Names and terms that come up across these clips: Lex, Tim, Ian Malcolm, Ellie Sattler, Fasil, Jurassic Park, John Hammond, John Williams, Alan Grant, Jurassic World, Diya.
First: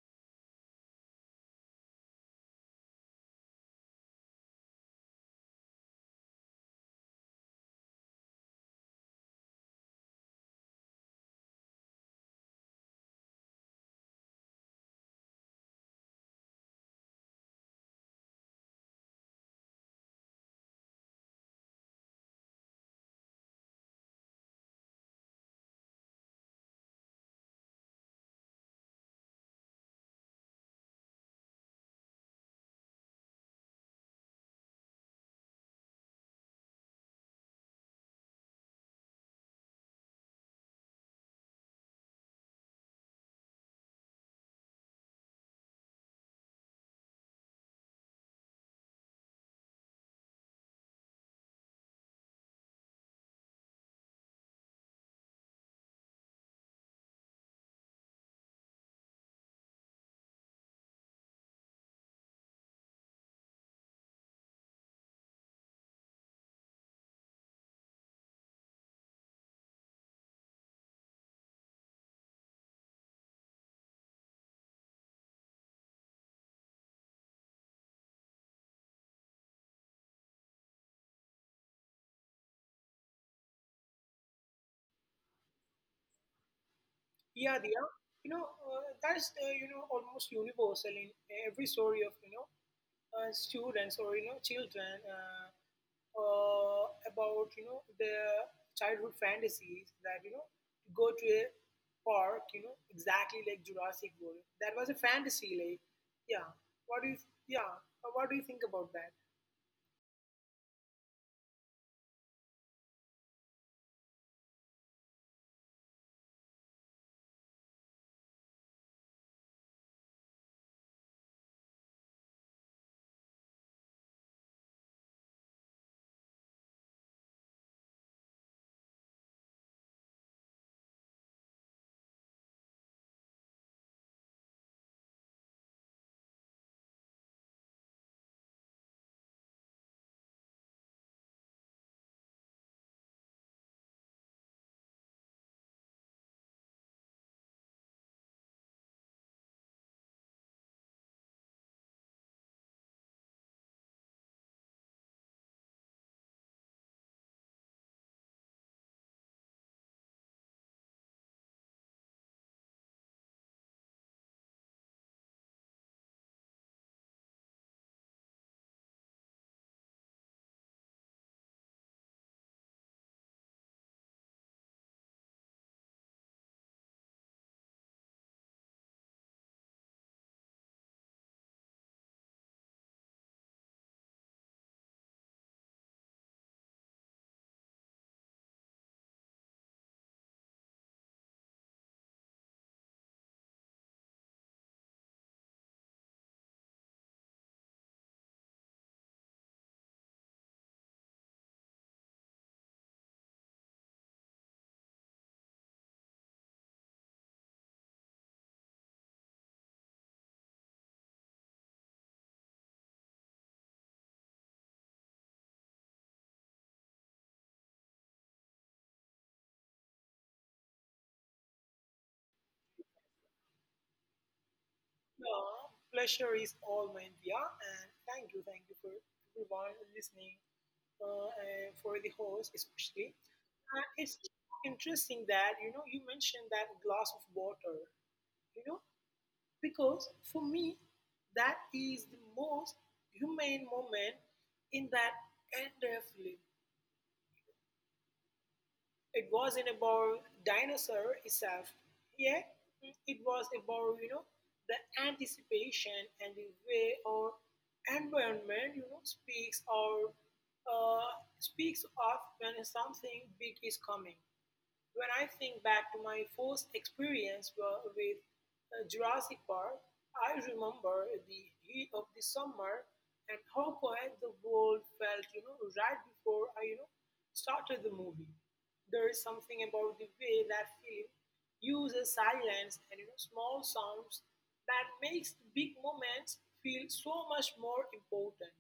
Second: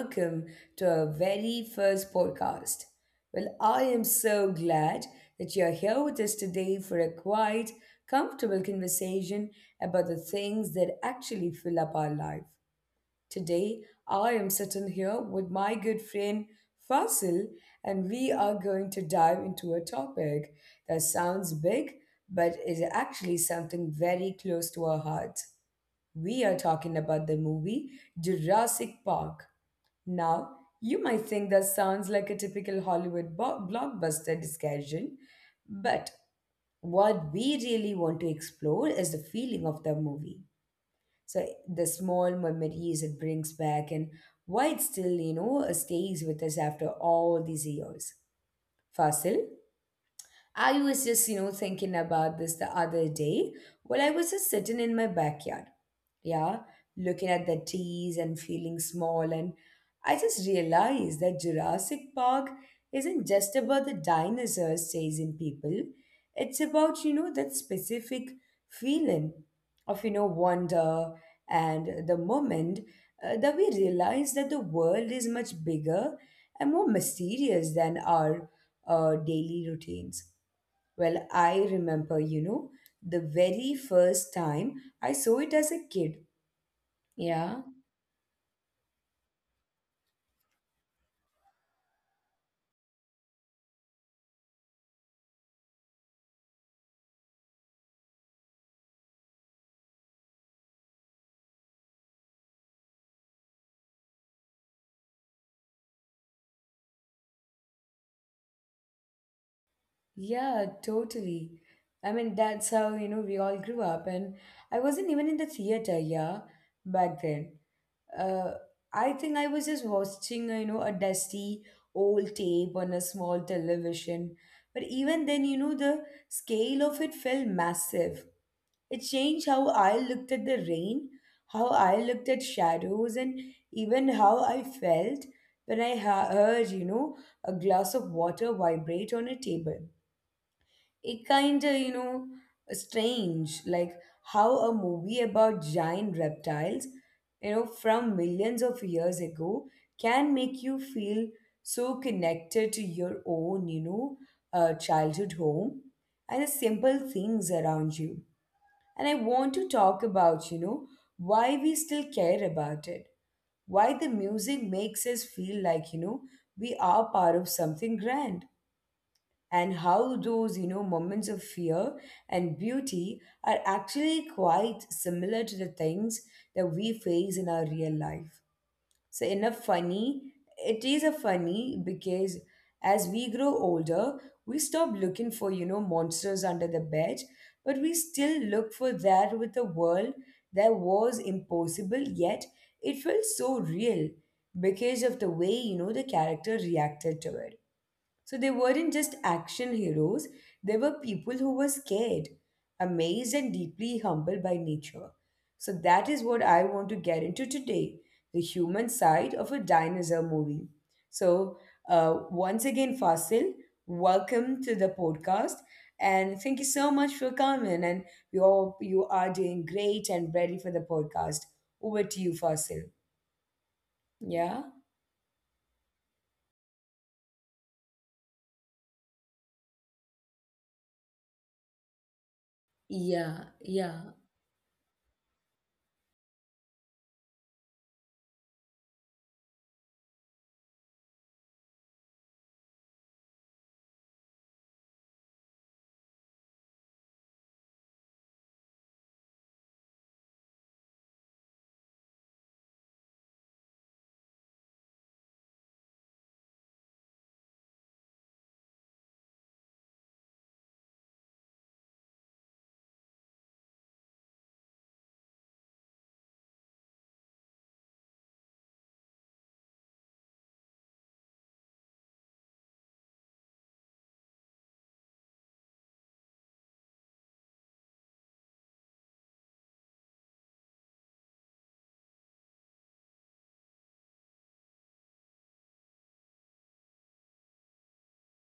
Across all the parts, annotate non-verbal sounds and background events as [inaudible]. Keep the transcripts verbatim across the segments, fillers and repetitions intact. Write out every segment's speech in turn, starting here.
welcome to our very first podcast. Well, I am so glad that you're here with us today for a quiet, comfortable conversation about the things that actually fill up our life. Today, I am sitting here with my good friend Fasil, and we are going to dive into a topic that sounds big, but is actually something very close to our hearts. We are talking about the movie Jurassic Park. Now, you might think that sounds like a typical Hollywood bo- blockbuster discussion, but what we really want to explore is the feeling of the movie. So the small memories it brings back and why it still, you know, stays with us after all these years. Fasil? I was just, you know, thinking about this the other day while I was just sitting in my backyard. Yeah, looking at the trees and feeling small. And I just realized that Jurassic Park isn't just about the dinosaurs chasing people, it's about, you know, that specific feeling of, you know, wonder and the moment uh, that we realize that the world is much bigger and more mysterious than our uh, daily routines. Well, I remember, you know, the very first time I saw it as a kid. Yeah, Yeah, Diya. You know, uh, that is, uh, you know, almost universal in every story of, you know, uh, students or, you know, children uh, uh, about, you know, their childhood fantasies that, you know, go to a park, you know, exactly like Jurassic World. That was a fantasy, like, yeah. What do you, yeah, uh, what do you think about that? yeah, totally. I mean, that's how, you know, we all grew up. And I wasn't even in the theater, yeah, back then. Uh, I think I was just watching, you know, a dusty old tape on a small television. But even then, you know, the scale of it felt massive. It changed how I looked at the rain, how I looked at shadows, and even how I felt when I ha- heard, you know, a glass of water vibrate on a table. It kind of, you know, strange, like how a movie about giant reptiles, you know, from millions of years ago can make you feel so connected to your own, you know, uh, childhood home and the simple things around you. And I want to talk about, you know, why we still care about it. Why the music makes us feel like, you know, we are part of something grand. And how those, you know, moments of fear and beauty are actually quite similar to the things that we face in our real life. So in a funny, it is a funny because as we grow older, we stop looking for, you know, monsters under the bed, but we still look for that with a world that was impossible, yet it felt so real because of the way, you know, the character reacted to it. So they weren't just action heroes, they were people who were scared, amazed, and deeply humbled by nature. So that is what I want to get into today, the human side of a dinosaur movie. So, uh, once again, Fasil, welcome to the podcast. And thank you so much for coming. And we hope you are doing great and ready for the podcast. Over to you, Fasil. Yeah? Yeah, pleasure is all mine, Dia, and thank you, thank you for everyone listening, uh, and for the host especially. Yeah, And it's yeah, interesting that you know you mentioned that glass of water, you know, because for me that is the most humane moment in that entire film. It wasn't about dinosaur itself, yeah. It was about you know the anticipation and the way our environment you know speaks or uh, speaks of when something big is coming. When I think back to my first experience wa- with uh, Jurassic Park, I remember the heat of the summer and how quiet the world felt, you know, right before I, you know, started the movie. There is something about the way that film uses silence and you know small sounds that makes the big moments feel so much more important.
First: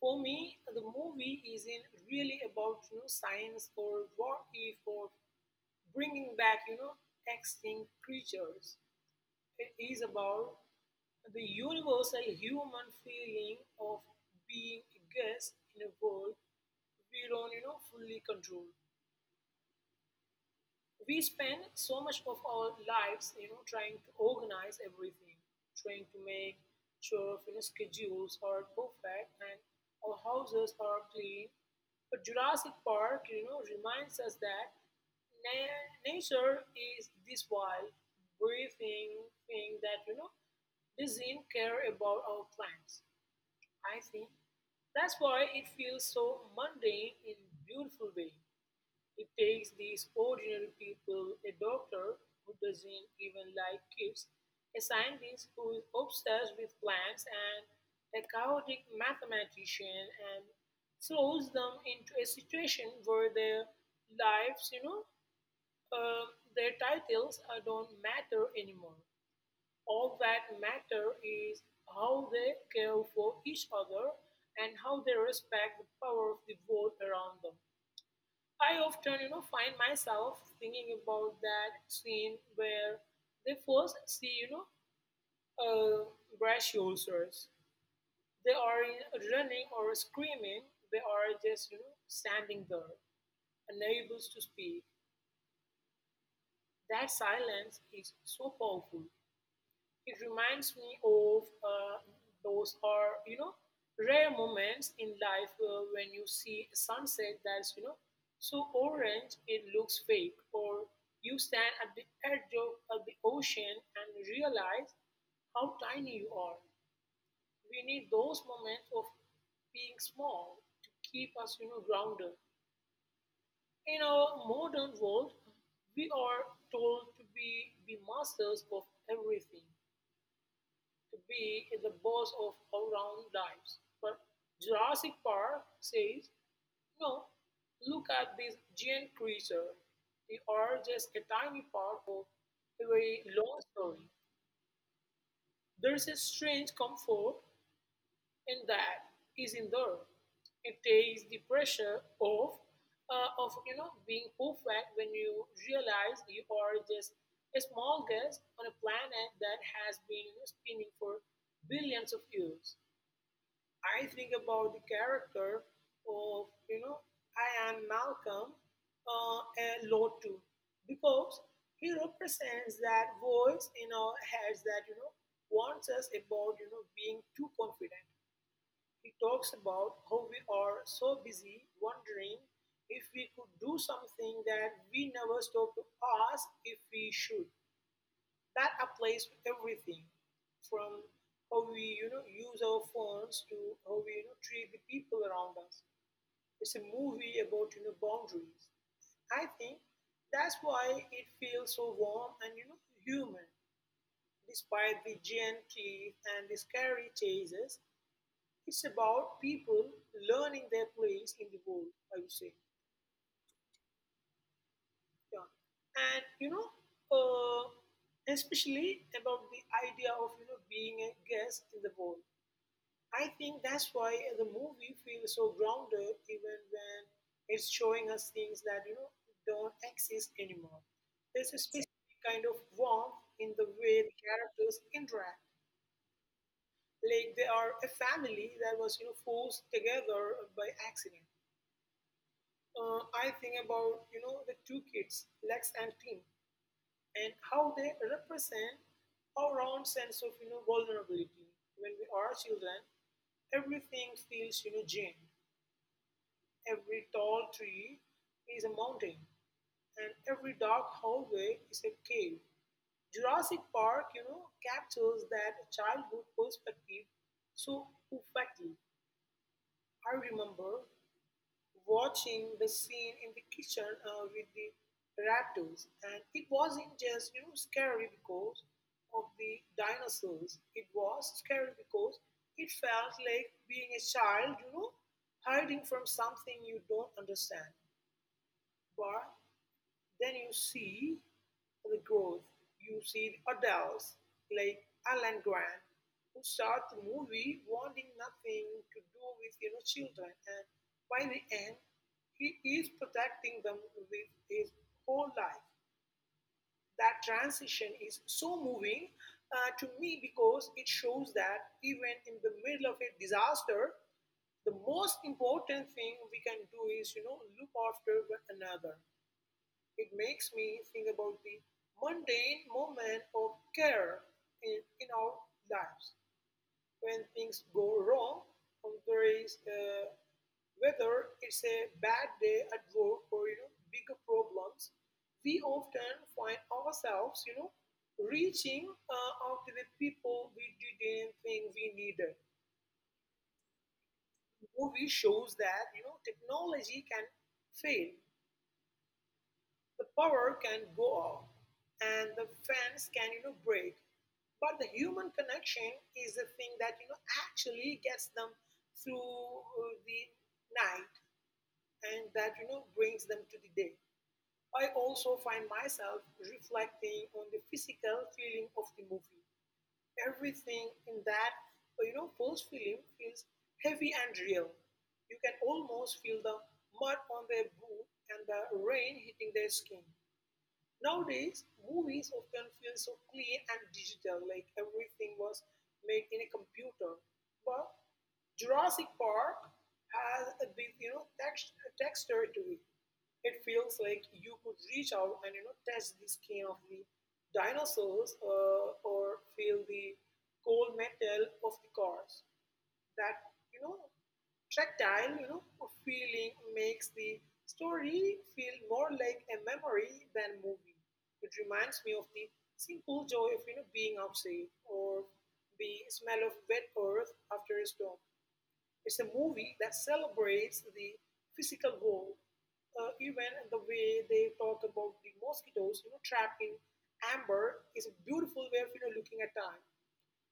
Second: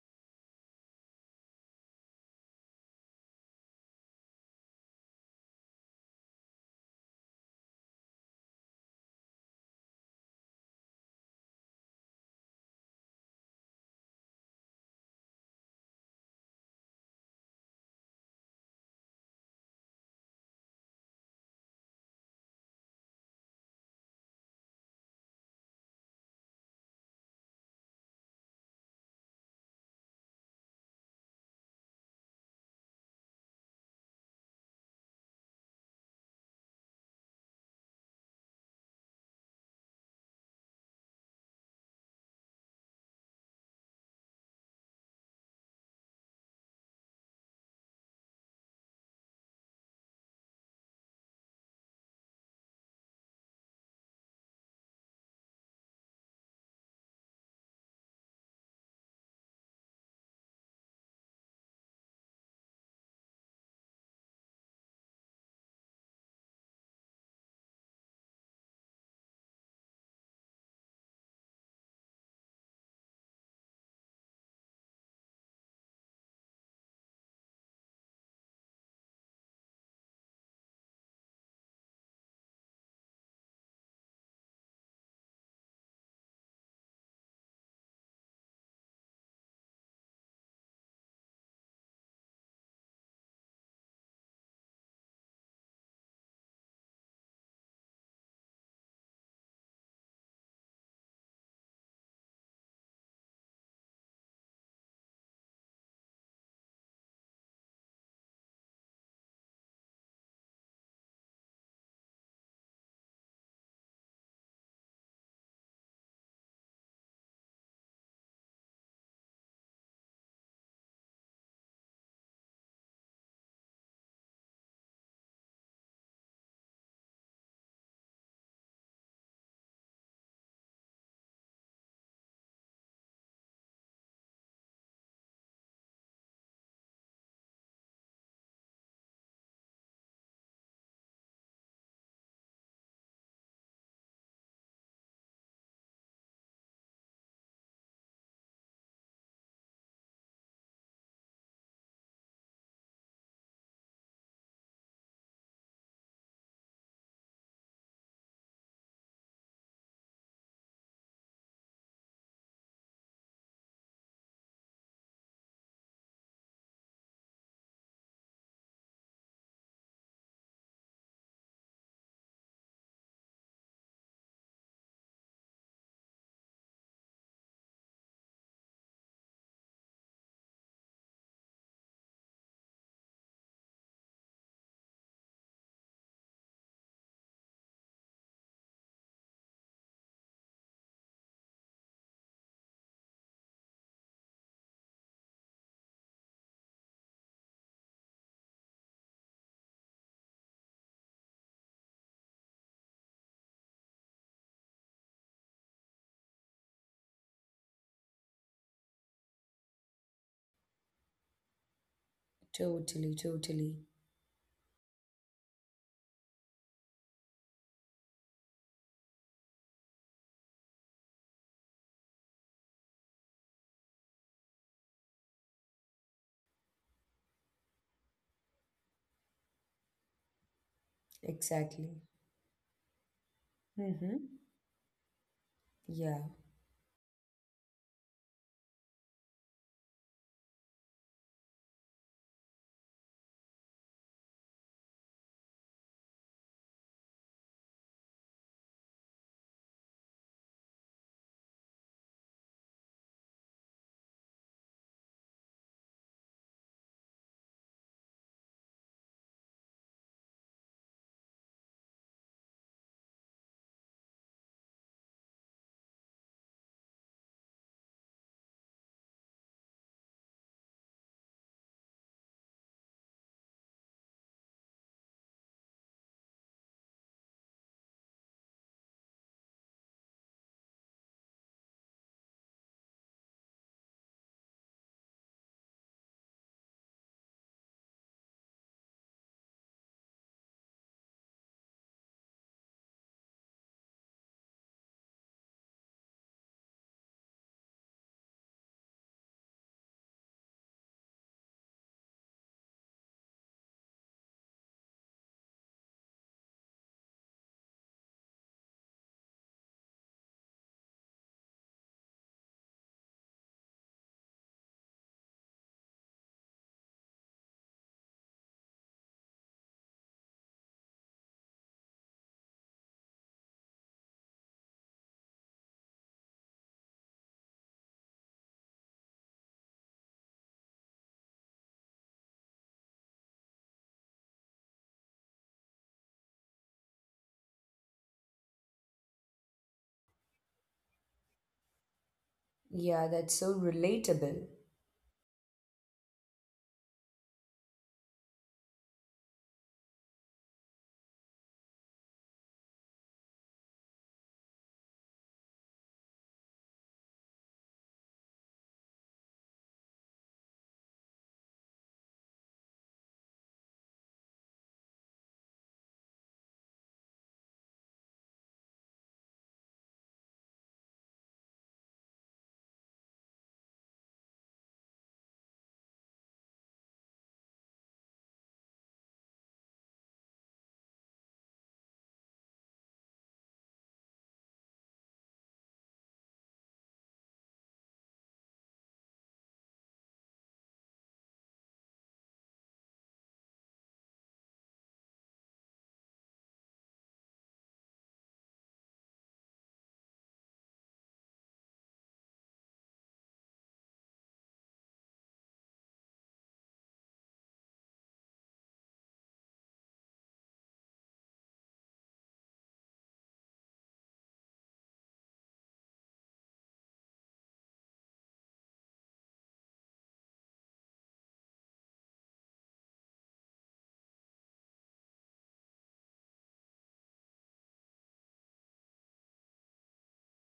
For me, the movie isn't really about you know science or what if or bringing back you know extinct creatures. It is about the universal human feeling of being a guest in a world we don't you know fully control. We spend so much of our lives you know trying to organize everything, trying to make sure you know schedules are perfect and our houses are clean, but Jurassic Park you know reminds us that na- nature is this wild, breathing thing that you know doesn't care about our plans. I think that's why it feels so mundane in beautiful way. It takes these ordinary people, a doctor who doesn't even like kids, a scientist who is obsessed with plants, and a chaotic mathematician, and throws them into a situation where their lives, you know, uh, their titles uh, don't matter anymore. All that matter is how they care for each other and how they respect the power of the world around them. I often, you know, find myself thinking about that scene where they first see, you know, uh, brachiosaurs. They are running or screaming. They are just, you know, standing there, unable to speak. That silence is so powerful. It reminds me of uh, those are you know rare moments in life uh, when you see a sunset that's you know so orange it looks fake, or you stand at the edge of, of the ocean and realize how tiny you are. We need those moments of being small to keep us, you know, grounded. In our modern world, we are told to be the masters of everything, be the boss of our own lives. But Jurassic Park says, no, look at this giant creature. They are just a tiny part of a very long story. There's a strange comfort in that is in there. It takes the pressure off uh, of you know being perfect when you realize you are just a small guest on a planet that has been you know spinning for billions of years. I think about the character of, you know, I am Malcolm uh, a lot too, because he represents that voice in our heads that, you know, warns us about, you know, being too confident. He talks about how we are so busy wondering if we could do something that we never stop to ask if we should. That applies to everything, from how we you know use our phones to how we you know treat the people around us. It's a movie about you know boundaries. I think that's why it feels so warm and you know human, despite the giant teeth and the scary chases. It's about people learning their place in the world, I would say. totally, totally. Yeah, and you know uh, especially about the idea of you know being a guest in the world. I think that's why the movie feels so grounded even when it's showing us things that you know don't exist anymore. There's a Exactly. specific kind of warmth in the way the Mm-hmm. characters interact, Yeah. like they are a family that was you know forced together by accident. Uh, I think about you know the two kids, Lex and Tim, and how they represent our own sense of you know vulnerability. When we are children everything feels you know Jane. Every tall tree is a mountain, and every dark hallway is a cave. Jurassic Park, you know, captures that childhood perspective so perfectly. I remember watching the scene in the kitchen uh, with the raptors, and it wasn't just you know scary because of the dinosaurs. It was scary because it felt like being a child, you know, hiding from something you don't understand. But then you see the growth. You see the adults like Alan Grant who start the movie wanting nothing to do with you know children, and by the end, he is protecting them with his whole life. That transition is so moving uh, to me because it shows that even in the middle of a disaster, the most important thing we can do is you know look after one another. It makes me think about the mundane moment of care in, in our lives. When things go wrong, there is uh, whether it's a bad day at work or you know bigger problems, we often find ourselves you know reaching uh, out to the people we didn't think we needed. Yeah, that's so relatable. Movie shows that you know technology can fail, the power can go off, and the fence can you know break, but the human connection is the thing that you know actually gets them through uh, the night and that you know brings them to the day. I also find myself reflecting on the physical feeling of the movie. Everything in that you know post film feels heavy and real. You can almost feel the mud on their boot and the rain hitting their skin. Nowadays, movies often feel so clean and digital, like everything was made in a computer. But Jurassic Park has a big, you know, text, texture to it. It feels like you could reach out and you know touch the skin of the dinosaurs uh, or feel the cold metal of the cars. That you know tactile you know feeling makes the story feel more like a memory than movie. It reminds me of the simple joy of you know being outside or the smell of wet earth after a storm. It's a movie that celebrates the physical world, uh, even the way they talk about the mosquitoes you know trapped in amber is a beautiful way of you know looking at time.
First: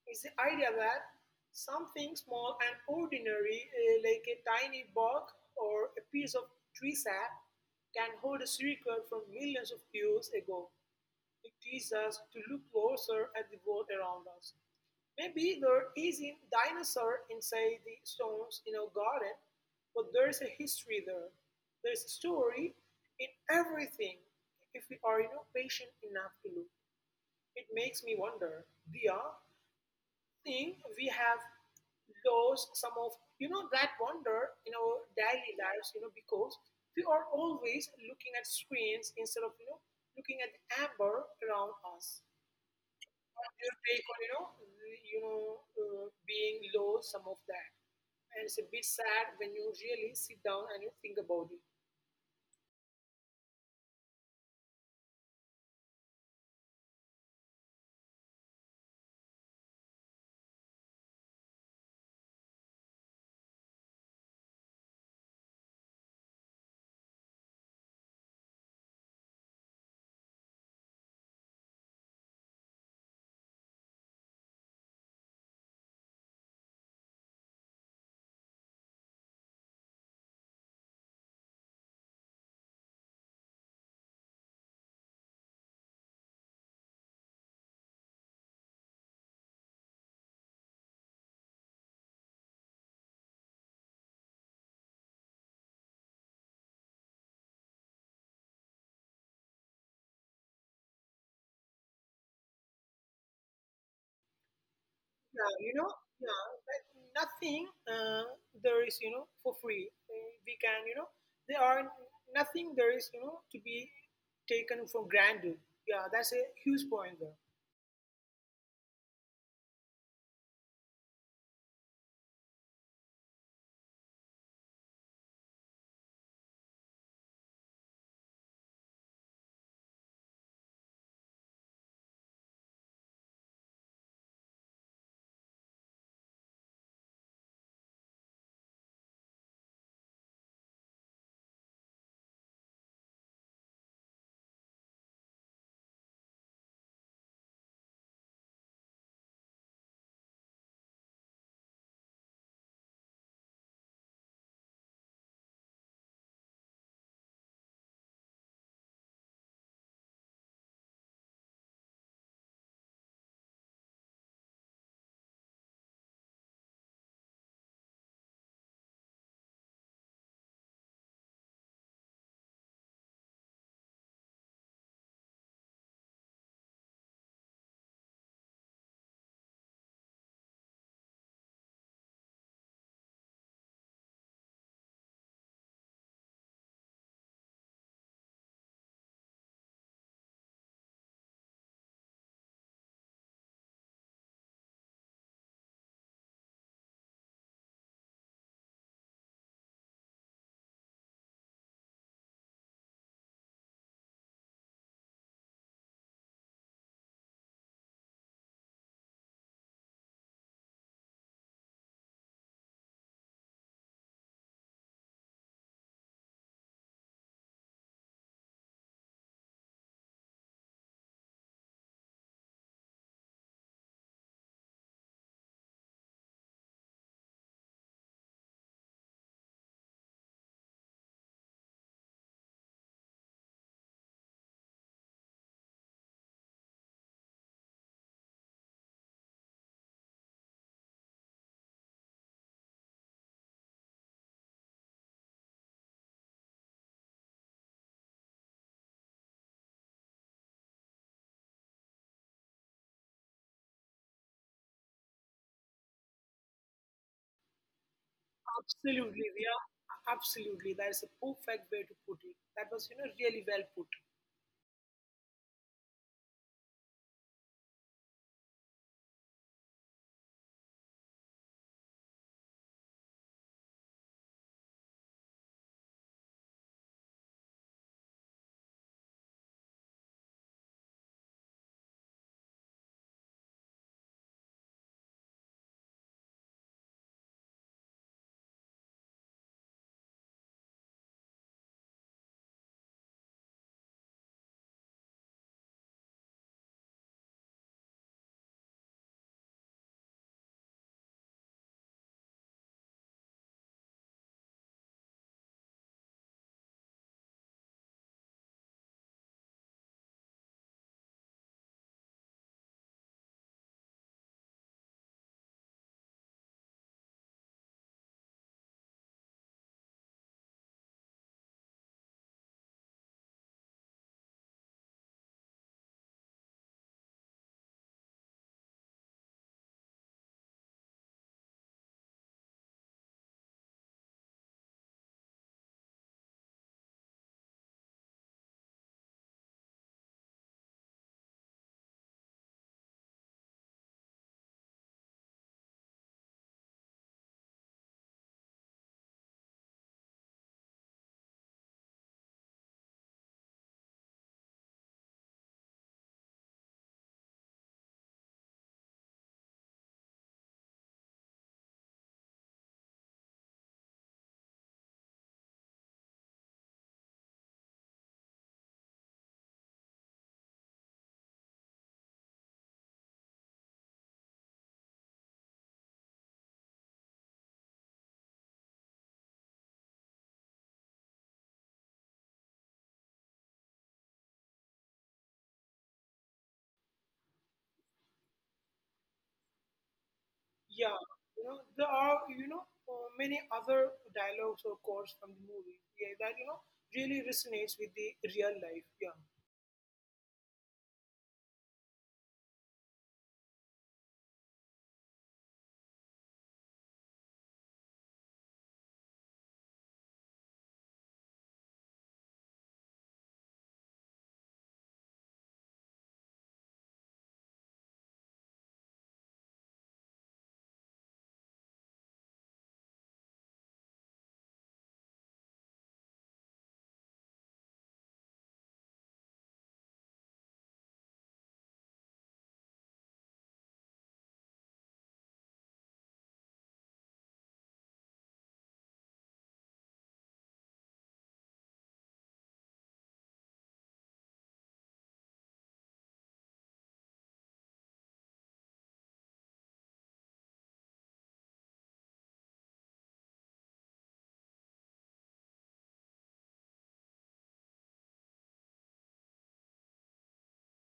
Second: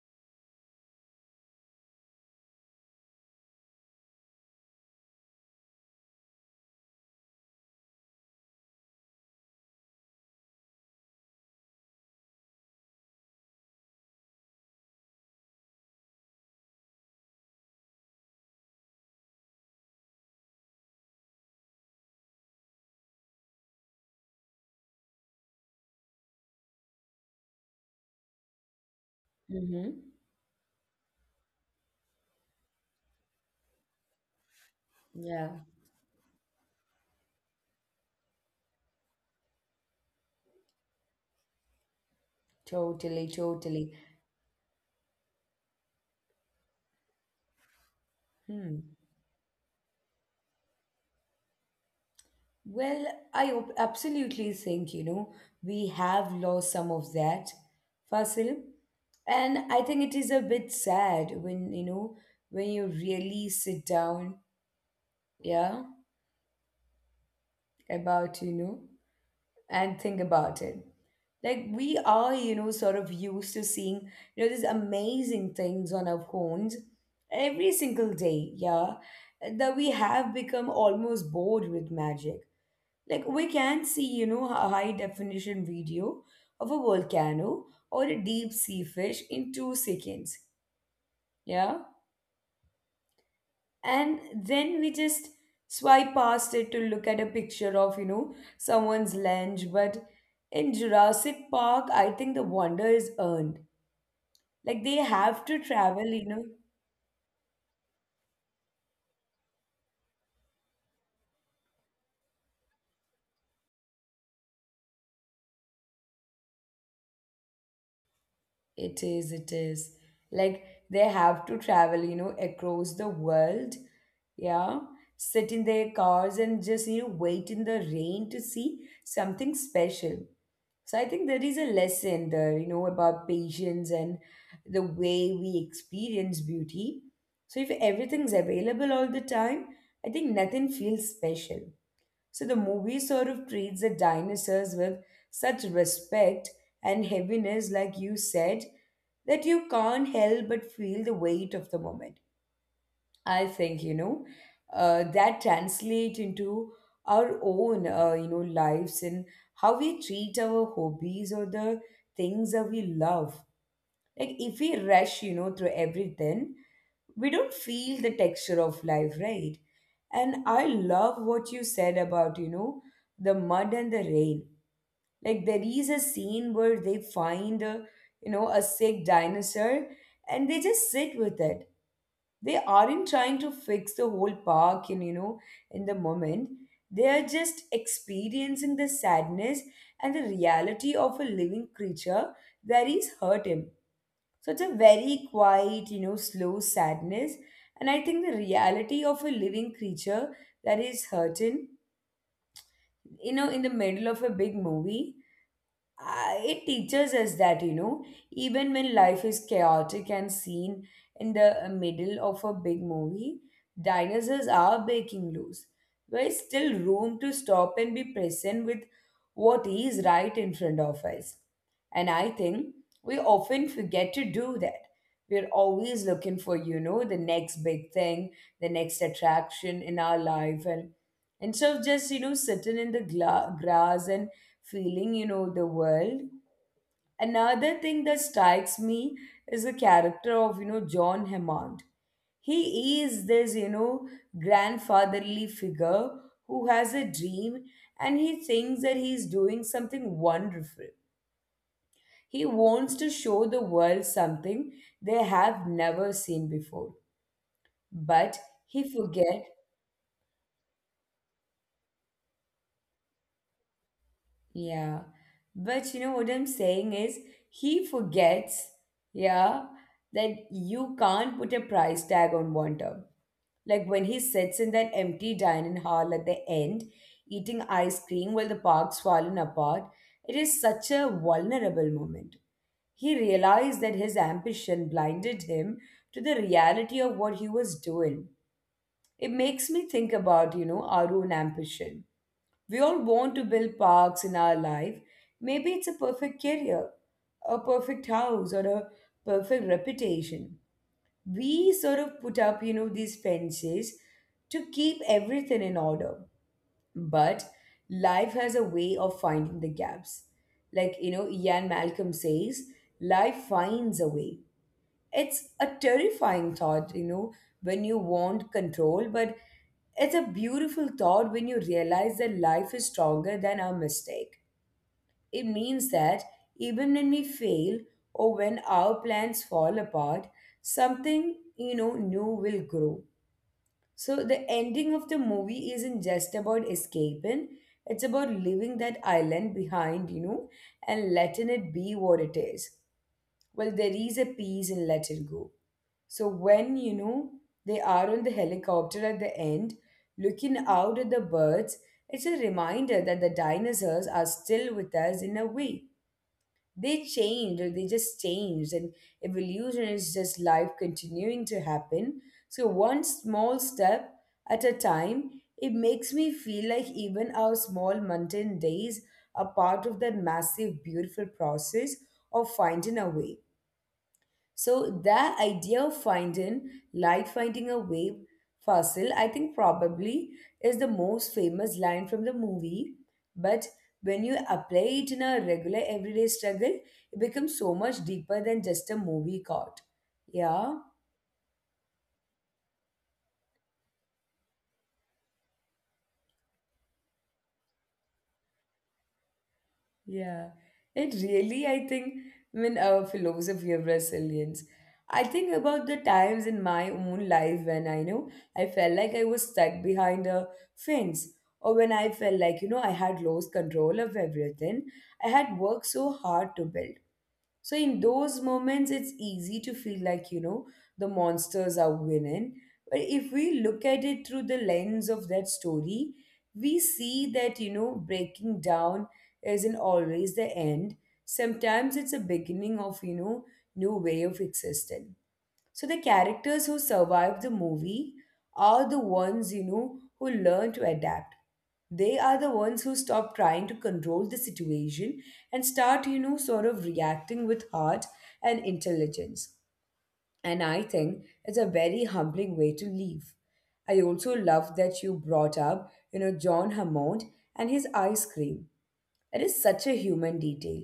Is the idea that something small and ordinary, eh, like a tiny bug or a piece of tree sap, can hold a secret from millions of years ago. It teaches us to look closer at the world around us. Maybe there isn't dinosaur inside the stones in our garden, but there's a history there. There's a story in everything if we are you know patient enough to look. It makes me wonder, Dia, Mm-hmm. think we have lost some of you know that wonder in our Yeah, daily lives you know because we are always looking at screens instead of you know looking at the amber around us. totally, Your totally. take on you know you know uh, being lost some of that, and it's a Hmm. bit sad when you really sit down and you think about it. Well, I op- absolutely think, you know, we have lost some of that, Fasil. And I think it is a bit sad when, you know, when you really sit down, yeah, about, you know, and think about it. Like we are, you know, sort of used to seeing, you know, these amazing things on our phones every single day, yeah, that we have become almost bored with magic. Like we can see, you know, a high definition video of a volcano or a deep sea fish in two seconds. Yeah, and then we just swipe past it to look at a picture of, you know, someone's lunch. But in Jurassic Park, I think the wonder is earned. Like they have Yeah, to you know, travel, you yeah, know but nothing uh, there is, you know, for free. Uh, We can, you know, there are nothing there is, you know, to be taken from granted. Yeah, that's a huge point there. it is it is like they have to travel, you know, across the world, yeah, sit in their cars and just, you know, wait in the rain to see something special. So I think there is a lesson there, you know, about patience and the way we experience beauty. So if everything's available all the time, I think nothing feels special. So the movie sort of treats the dinosaurs with such respect and heaviness, like you said, that you can't help but feel the weight of the moment. I think, you know, uh, that translate into our own, uh, you know, lives and how we treat our hobbies or the things that we love. Like if we rush, you know, through everything, we don't feel the texture of life, right? And I love what you said about, you know, the mud and the rain. Like there is a scene where they find a, you know, a sick dinosaur and they just sit with it. They aren't trying to fix the whole park in, you know, in the moment. They are just experiencing the sadness and the reality of a living creature that is hurting. So it's a very quiet, you know, slow sadness. And I think the reality of a living creature that is hurting, you know, in the middle of a big movie, uh, it teaches us that, you know, even when life is chaotic and seen in the middle of a big movie, dinosaurs are breaking loose, there is still room to stop and be present with what is right in front of us. And I think we often forget to do that. We're always looking for, you know, the next big thing, the next attraction in our life, and instead of just, you know, sitting in the gla- grass and feeling, you know, the world. Another thing that strikes me is the character of, you know, John Hammond. He is this, you know, grandfatherly figure who has a dream, and he thinks that he's doing something wonderful. He wants to show the world something they have never seen before. But he Absolutely, forget. yeah, absolutely. That is a perfect way to put it. That was, you know, really well put. Yeah. But you know what I'm saying is he forgets, yeah, that you can't put a price tag on wonder. Like when he sits in that empty dining hall at the end, eating ice cream while the park's fallen apart, it is such a vulnerable moment. He realized that his ambition blinded him to the reality of what he was doing. It makes me think about, you know, our own ambition. We all want to build parks in our life. Maybe it's a perfect career, a perfect house, or a perfect reputation. We sort of put up, you know, these fences to keep everything in order. But life has a way of finding the gaps. Like, you know, Ian Malcolm says, life finds a way. It's a terrifying thought, you know, when you want control, but it's a beautiful thought when you realize that life is stronger than our mistake. It means that even when we fail or when our plans fall apart, something, you know, new will grow. So the ending of the movie isn't just about escaping, it's about leaving that island behind, you know, and letting it be what it is. Well, there is a peace in letting go. So when, you know, they are on the helicopter at the end, looking out at the birds, it's a reminder that the dinosaurs are still with us in a way. They changed, or they just changed, and evolution is just life continuing to happen. So one small step at a time, it makes me feel like even our small mountain days are part of that massive, beautiful process of finding a way. So the idea of finding, like finding a wave fossil, I think probably is the most famous line from the movie. But when you apply it in a regular everyday struggle, it becomes so much deeper than just a movie chord. Yeah. Yeah, you know, there are, you know, uh, many other dialogues or quotes from the movie, yeah, that, you know, really resonates with the real life. Yeah. Yeah, it really, I think, I mean, our philosophy of resilience. I think about the times in my own life when I know I felt like I was stuck behind a fence, or when I felt like, you know, I had lost control of everything I had worked so hard to build. So in those moments, it's easy to feel like, you know, the monsters are winning. But if we look at it through the lens of that story, we see that, you know, breaking down isn't always the end. Sometimes it's a beginning of, you know, new way of existence. So the characters who survived the movie are the ones, you know, who learn to adapt. They are the ones who stop trying to control the situation and start, you know, sort of reacting with heart and intelligence. And I think it's a very humbling way to live. I also love that you brought up, you know, John Hammond and his ice cream. That is such a human detail.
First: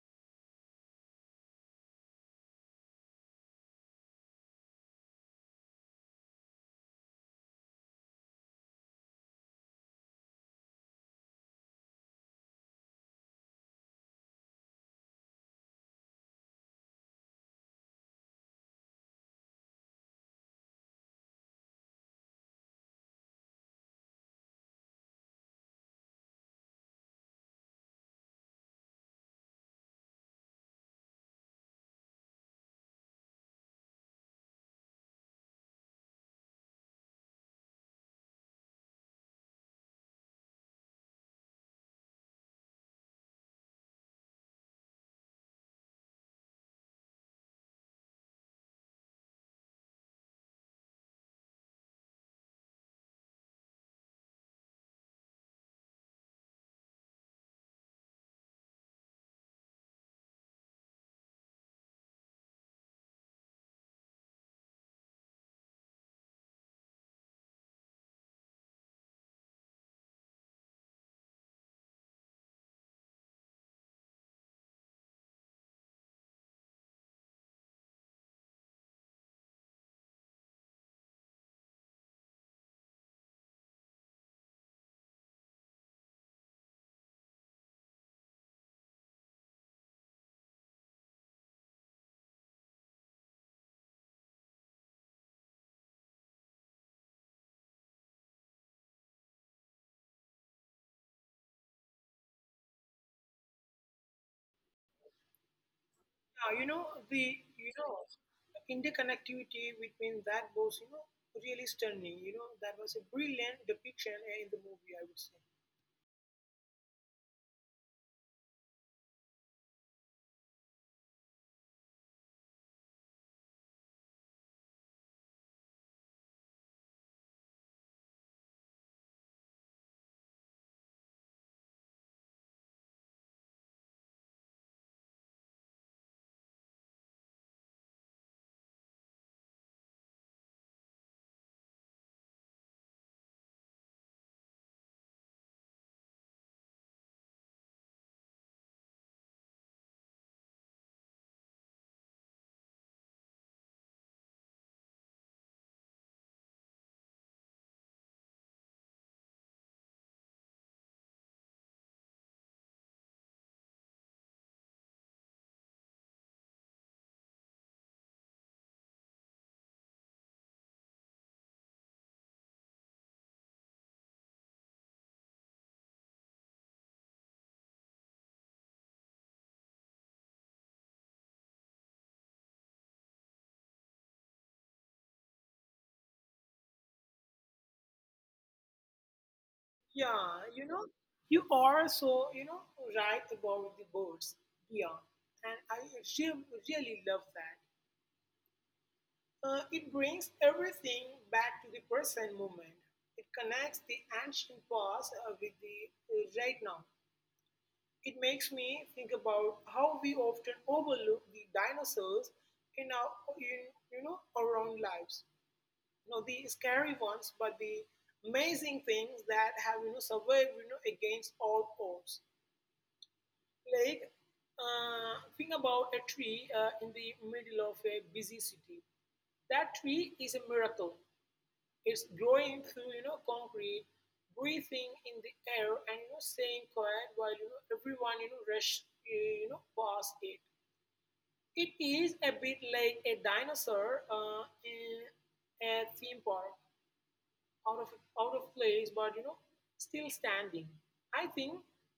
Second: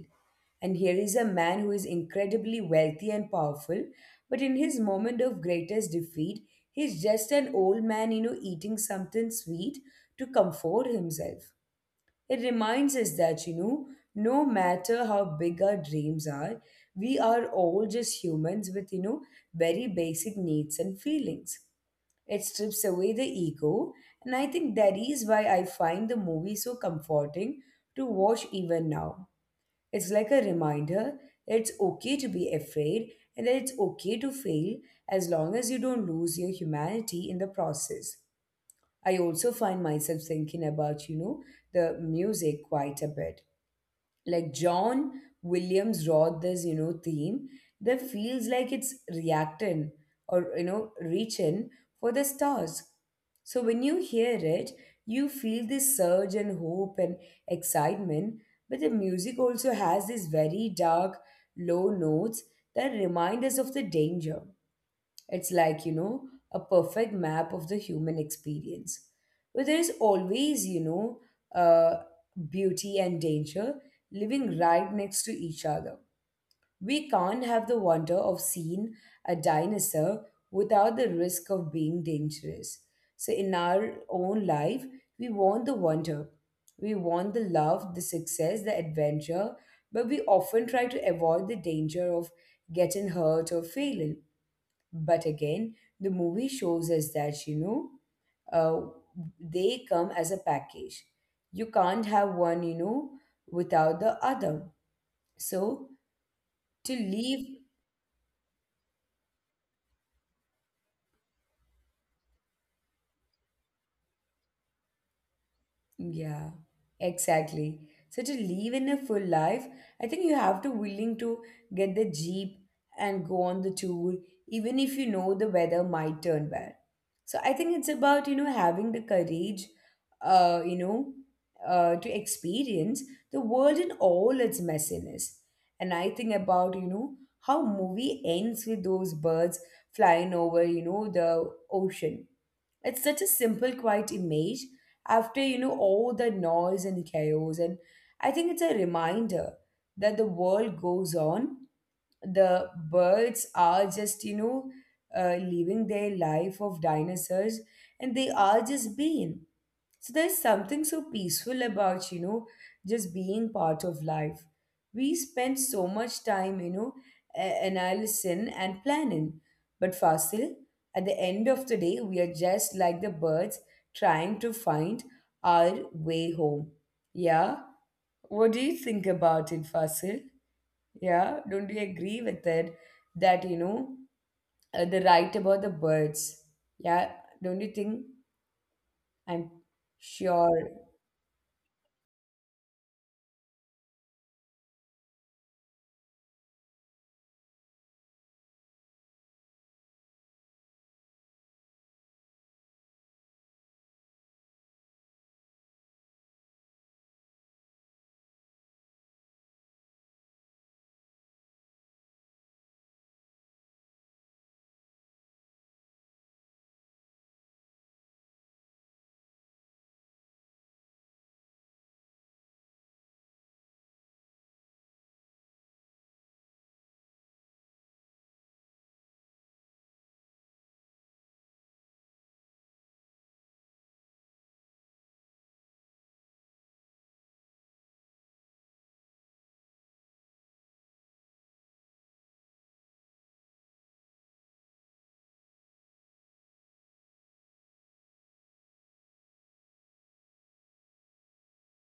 And here is a man who is incredibly wealthy and powerful, but in his moment of greatest defeat, he's just an old man, you know, eating something sweet to comfort himself. It reminds us that, you know, no matter how big our dreams are, we are all just humans with, you know, very basic needs and feelings. It strips away the ego, and I think that is why I find the movie so comforting to watch even now. It's like a reminder that it's okay to be afraid and that it's okay to fail as long as you don't lose your humanity in the process. I also find myself thinking about, you know, the music quite a bit, like John Williams wrote this, you know, theme that feels like it's reacting or you know, reaching for the stars. So when you hear it, you feel this surge and hope and excitement, but the music also has these very dark, low notes that remind us of the danger. It's like, you know, a perfect map of the human experience. Where there is always, you know, uh, beauty and danger living right next to each other. We can't have the wonder of seeing a dinosaur without the risk of being dangerous. So, in our own life, we want the wonder. We want the love, the success, the adventure, but we often try to avoid the danger of getting hurt or failing. But again, the movie shows us that, you know, uh, they come as a package. You can't have one, you know, without the other. So Yeah, you know, to the live. you know interconnectivity between that was, you know, really stunning. You know, that was a brilliant depiction in the movie, I would say. Yeah, exactly. So to live in a full life, I think you have to willing to get the jeep and go on the tour, even if you know the weather might turn bad. So I think it's about you know having the courage, uh, you know, uh, to experience the world in all its messiness. And I think about you know how movie ends with those birds flying over you know the ocean. It's such a simple, quiet image after, you know, all the noise and the chaos. And I think it's a reminder that the world goes on. The birds are just, you know, uh, living their life of dinosaurs and they are just being. So there's something so peaceful about, you know, just being part of life. We spend so much time, you know, a- analyzing and planning. But Fasil, at the end of the day, we are just like the birds trying to find our way home. Yeah? What do you think about it, Fasil? Yeah? Don't you agree with it that, you know, uh, the right about the birds? Yeah? Don't you think? I'm Yeah, you sure. know, you are so, you know, right about the birds. Yeah. And I re- really love that. Uh, it brings everything back to the present moment. It connects the ancient past uh, with the uh, right now. It makes me think about how we often overlook the dinosaurs in our in, you know our own lives. You know, the scary ones, but the amazing things that have you know survived you know against all odds. Like uh, think about a tree uh, in the middle of a busy city. That tree is a miracle. It's blowing through you know concrete, breathing in the air, and you know staying quiet while you know everyone you know rush you know past it. It is a bit like a dinosaur uh, in a theme park, out of out of place but you know still standing. I think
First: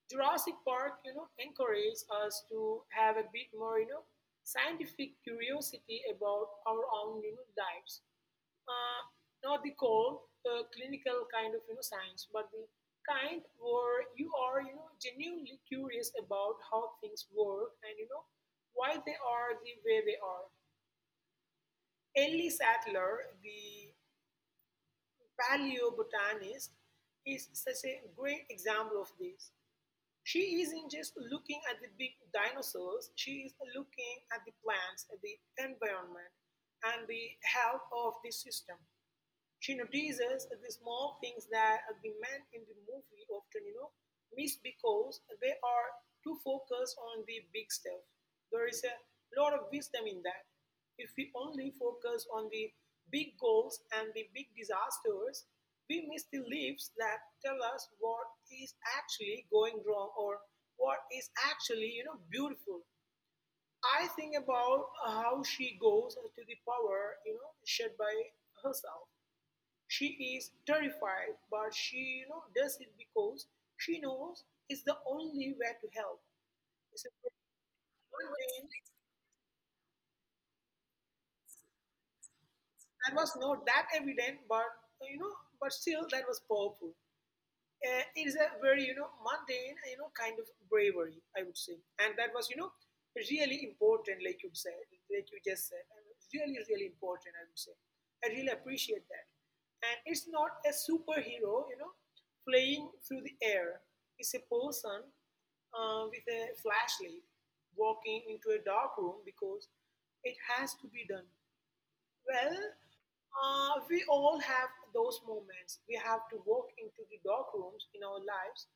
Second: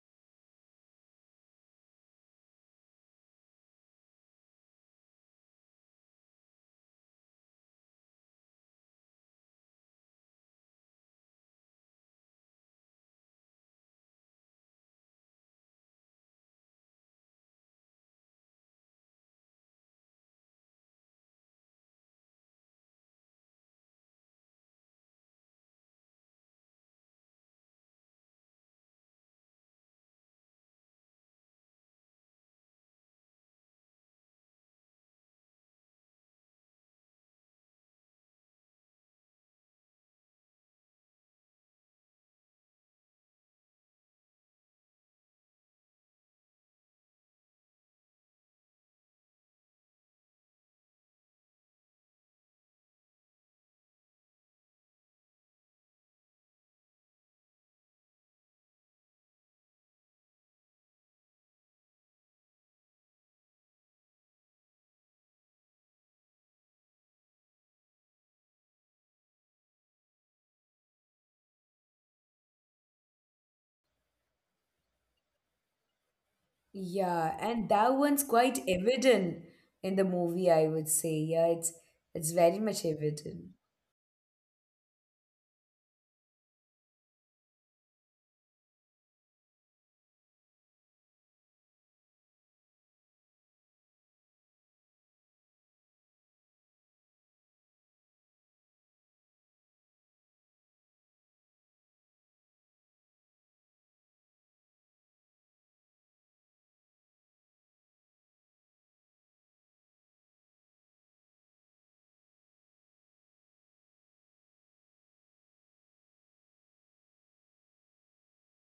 Jurassic Park you know encourages us to have a bit more you know scientific curiosity about our own, you know, lives, uh, not the cold, uh, clinical kind of you know science, but the kind where you are you know genuinely curious about how things work and you know why they are the way they are. Ellie Sattler, the paleobotanist, is such a great example of this. She isn't just looking at the big dinosaurs, she is looking at the plants, at the environment, and the health of the system. She notices that the small things that the men in the movie often, you know, miss because they are too focused on the big stuff. There is a lot of wisdom in that. If we only focus on the big goals and the big disasters, we miss the leaves that tell us what is actually going wrong or what is actually, you know, beautiful. I think about how she goes to the power, you know, shed by herself. She is terrified, but she you know, does it because she knows it's the only way to help. It's a Yeah, and that one one's quite thing evident in the movie, I would say. Yeah, it's it's very much that was evident. not that evident, but you know, but still that was powerful. Uh, it is a very you know mundane, you know kind of bravery, I would say, and that was you know really important, like you said, like you just said, and really, really important, I would say. I really appreciate that. And it's not a superhero you know flying through the air. It's a person uh, with a flashlight, walking into a dark room because it has to be done. Well, uh, we all have those moments. We have to walk into the dark rooms in our lives,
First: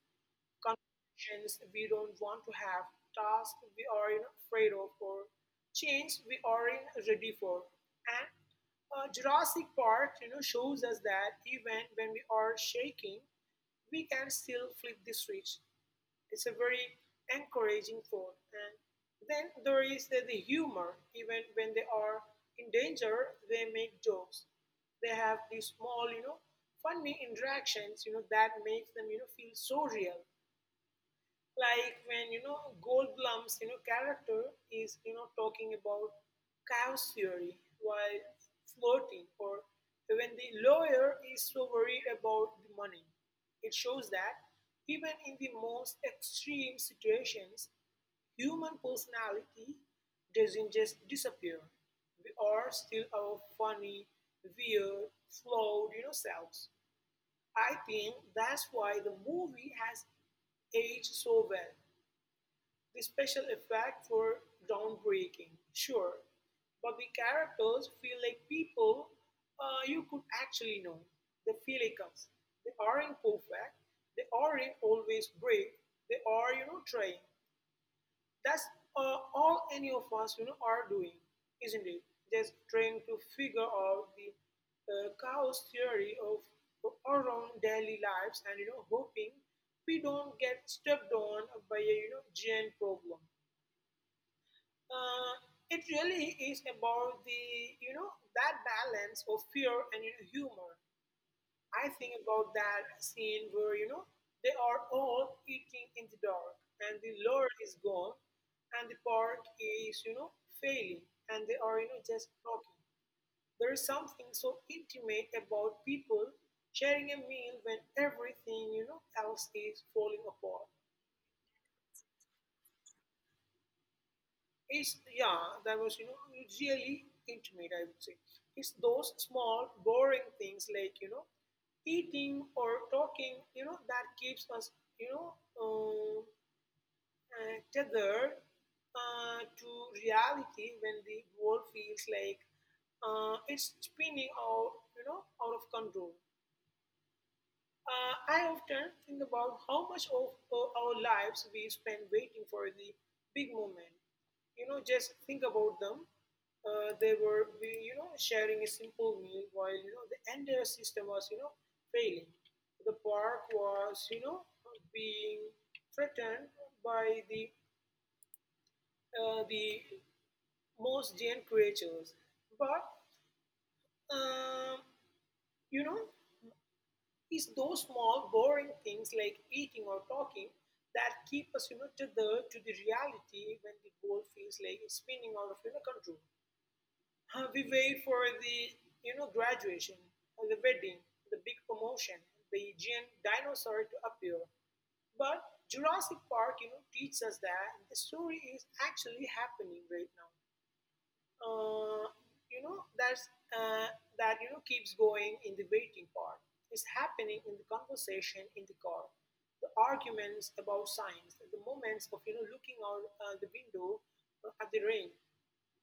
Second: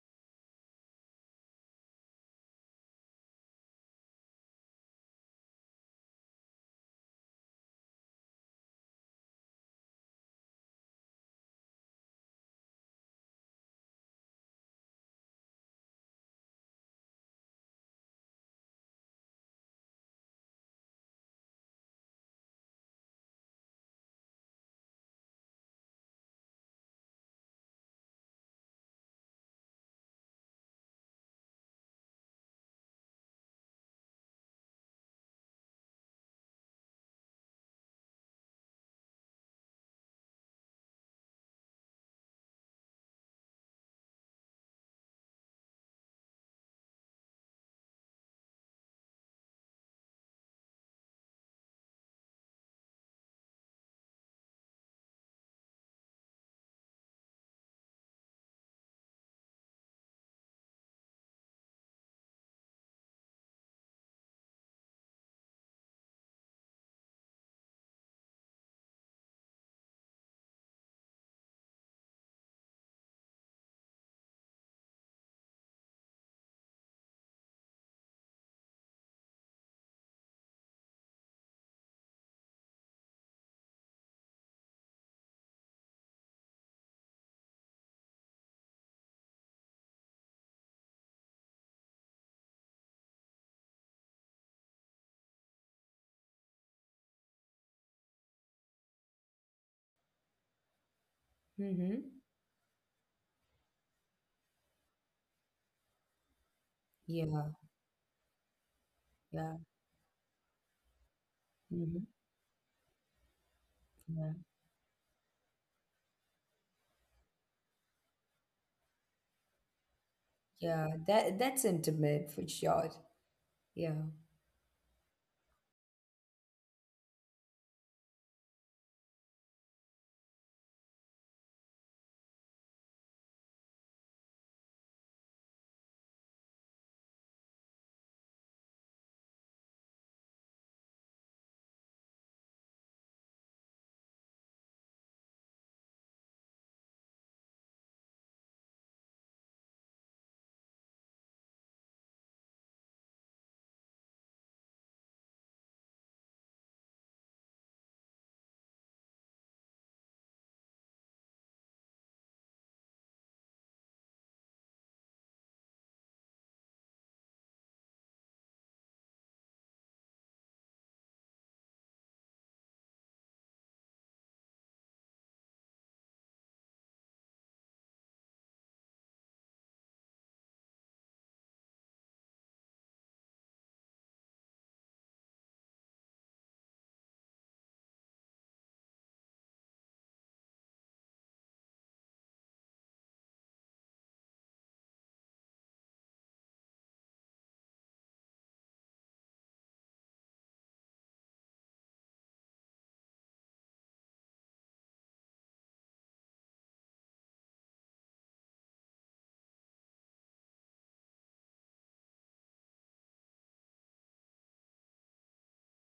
conversations we don't want to have, tasks we are, you know, afraid of, or change we are in ready for. And uh, Jurassic Park, you know, shows us that even when we are shaking, we can still flip the switch. It's a very encouraging thought. And then there is the, the humor. Even when they are in danger, they make jokes. They have these small, you know, funny interactions, you know, that makes them, you know, feel so real, like when you know Goldblum's you know character is you know talking about chaos theory while flirting, or when the lawyer is so worried about the money. It shows that even in the most extreme situations, human personality doesn't just disappear. We are still our funny, weird, flawed, you know, selves. I think that's why the movie has aged so well. The special effects were groundbreaking, sure, but the characters feel like people uh, you could actually know. They feel like us. They aren't perfect. They aren't always brave. They are, you know, trying. That's uh, all any of us, you know, are doing, isn't it? Just trying to figure out the uh, chaos theory of our own daily lives, and, you know, hoping we don't get stepped on by a you know giant problem. uh, it really is about the you know that balance of fear and, you know, humor. I think Mm-hmm. about that scene where you know they are all eating in the dark, and the Yeah, Lord is gone, and the park yeah. is, you know failing, and they are, you know Mm-hmm. just talking. There is something Yeah. so intimate about people sharing a meal when everything you know else is falling apart. Yeah. That that's intimate for sure. Yeah. Is. Yeah, that was you know really intimate, I would say. It's those small boring things like, you know eating or talking, you know that keeps us, you know uh, uh, tethered, uh, to reality when the world feels like, uh, it's spinning out you know out of control. uh, I often think about how much of uh, our lives we spend waiting for the big moment. You know, just think about them. Uh, they were, we- you know, sharing a simple meal while you know the entire system was, you know, failing. The park was, you know, being threatened by the uh, the most giant creatures. But um, you know, it's those small boring things like eating or talking that keep us, you know tethered to the reality when the world feels like it's spinning out of, you know, control. Uh, we wait for the, you know graduation, or the wedding, the big promotion, the giant dinosaur to appear. But Jurassic Park you know teaches us that the story is actually happening right now. uh, you know that's uh, that, you know keeps going in the waiting part, is happening in the conversation, in the car, the arguments about signs, the moments of, you know looking out uh, the window, uh, at the rain.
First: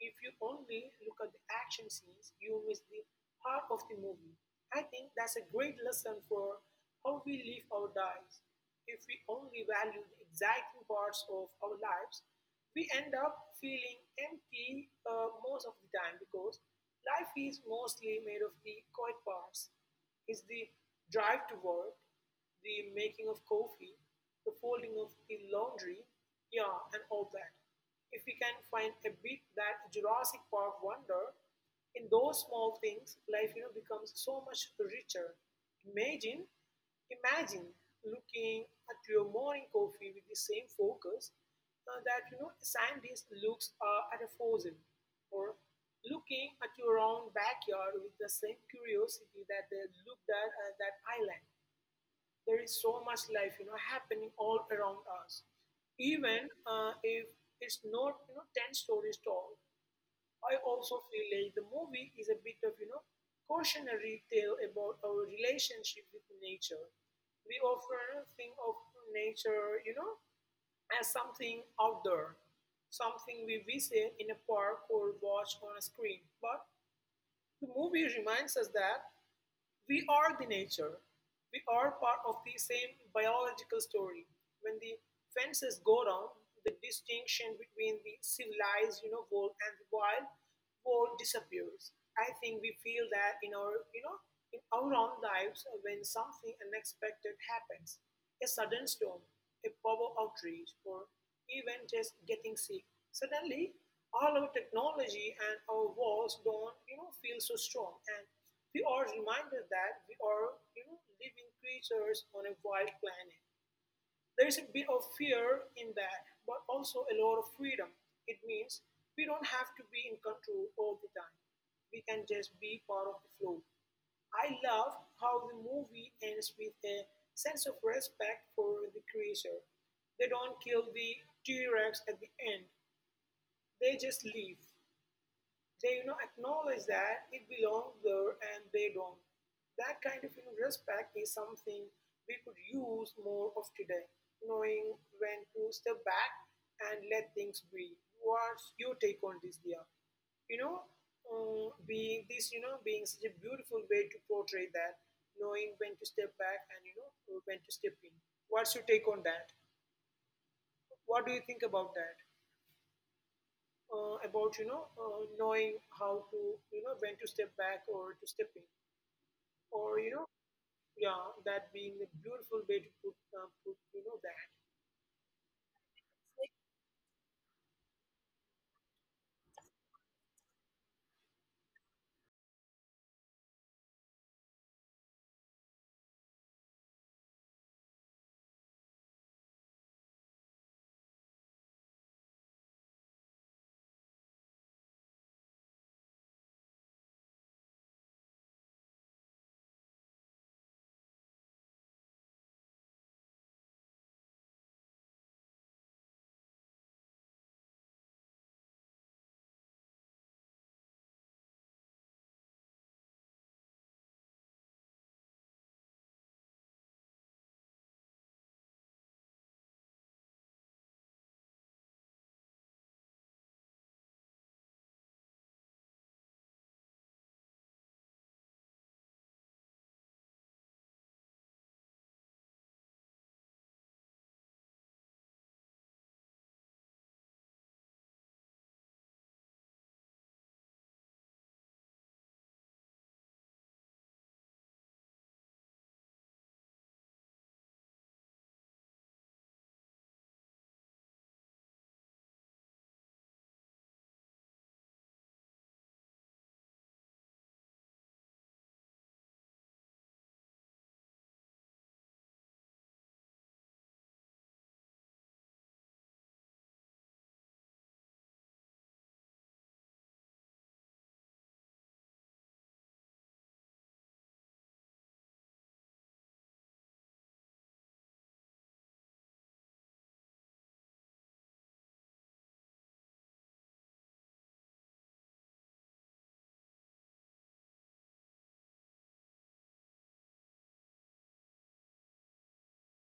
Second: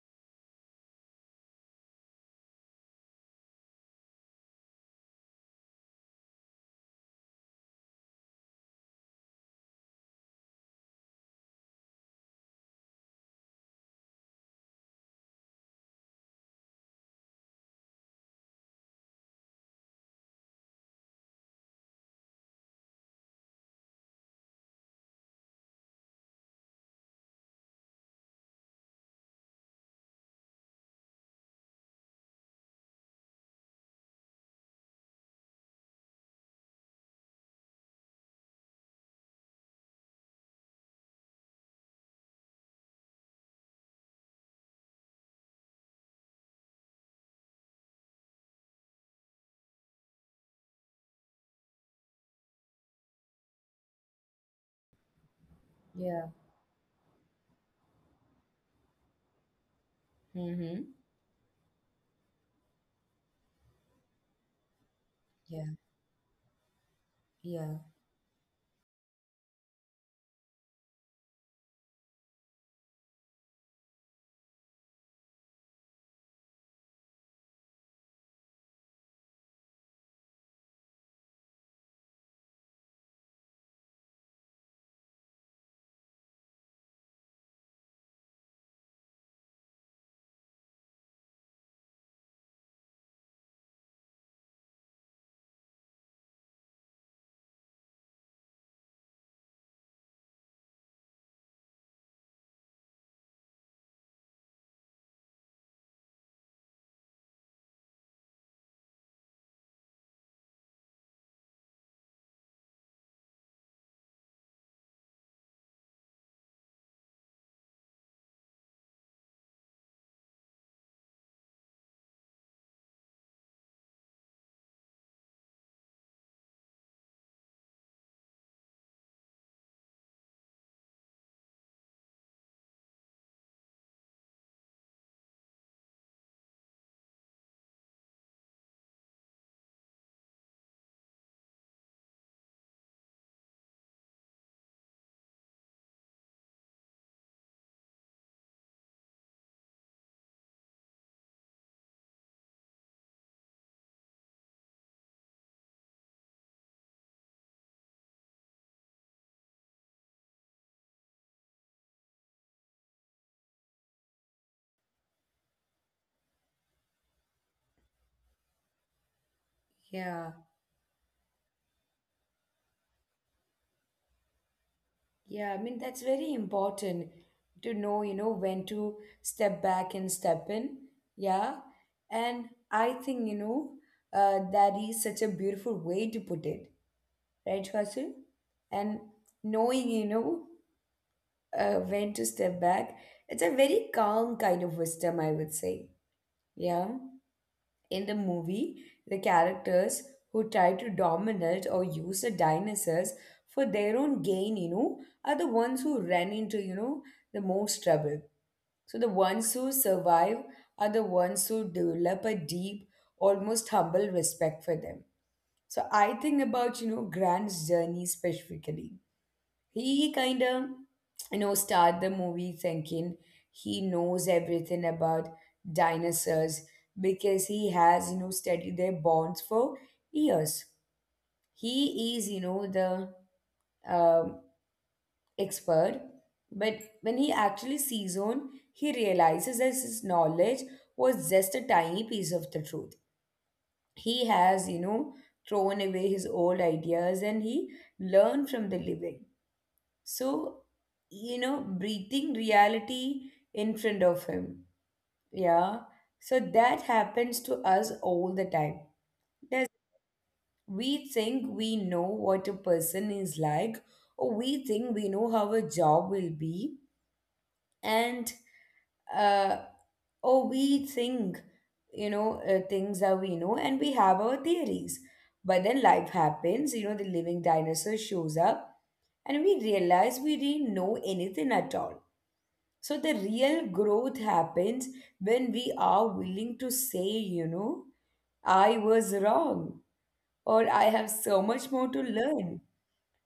If you only look at the action scenes, you miss the heart of the movie. I think that's a great lesson for how we live our lives. If we only value the exciting parts of our lives, we end up feeling empty uh, most of the time, because life is mostly made of the quiet parts. It's the drive to work, the making of coffee, the folding of the laundry, yeah, and all that. If we can find a bit that Jurassic Park wonder in those small things, life you know becomes so much richer. Imagine, imagine looking at your morning coffee with the same focus uh, that you know scientists looks, uh, at a fossil, or looking at your own backyard with the same curiosity that they looked at, uh, that island. There is so much life, you know, happening all around us, Yeah. even, uh, if it's not, you know, ten stories tall. I Mm-hmm. also feel like the movie is a bit of, you know, cautionary tale about our Yeah. relationship with nature. We Yeah. often think of nature, you know, as something outdoor, something we visit in a park or watch on a screen. But the movie reminds us that we are the nature. We are part of the same biological story. When the fences go down, the distinction between the civilized, you know, world and the wild world disappears. I think we feel that in our, you know, in our own lives when something unexpected happens, a sudden storm, a power outrage, or even just getting sick. Suddenly, all our technology and our walls don't, you know, feel so strong, and we are reminded that we are, you know, living creatures on a wild planet. There is a bit of fear in that, but also a lot of freedom. It means we don't have to be in control all the time. We can just be part of the flow. I love how the movie ends with a sense of respect for the creature. They don't kill the T Rex at the end, they just leave. They you know acknowledge that it belongs there and they don't. That kind of, you know, respect is something we could use more of today. Knowing when to step back and let things be. What's your take on this, Dia? You know, um, being this, you know, being such a beautiful way to portray that. Knowing when to step back and, you know when to step in. What's your take on that? What do you think about that? Uh, about, you know uh, knowing how to, you know when to step back or to step in, or you know Yeah. yeah, that being a beautiful way to put, uh, put you know that. Yeah. I mean, that's very important to know, you know, when to step back and step in. Yeah. And I think, you know, uh, that is such a beautiful way to put it, right, Fasil? And knowing, you know, uh, when to step back, it's a very calm kind of wisdom, I would say. Yeah. In the movie, the characters who try to dominate or use the dinosaurs for their own gain, you know, are the ones who run into, you know, the most trouble. So the ones who survive are the ones who develop a deep, almost humble respect for them. So I think about, you know, Grant's journey specifically. He kind of you know start the movie thinking he knows everything about dinosaurs because he has you know studied their bones for years. He is you know the um, expert. But when he actually sees on, he realizes that his knowledge was just a tiny piece of the truth. He has you know thrown away his old ideas and he learned from the living. So, you know, breathing reality in front of him. Yeah. So that happens to us all the time. Does we think we know what a person is like, or we think we know how a job will be, and uh, or we think, you know, uh, things that we know, and we have our theories. But then life happens. You know, the living dinosaur shows up, and we realize we didn't know anything at all. So the real growth happens when we are willing to say, you know, I was wrong or I have so much more to learn.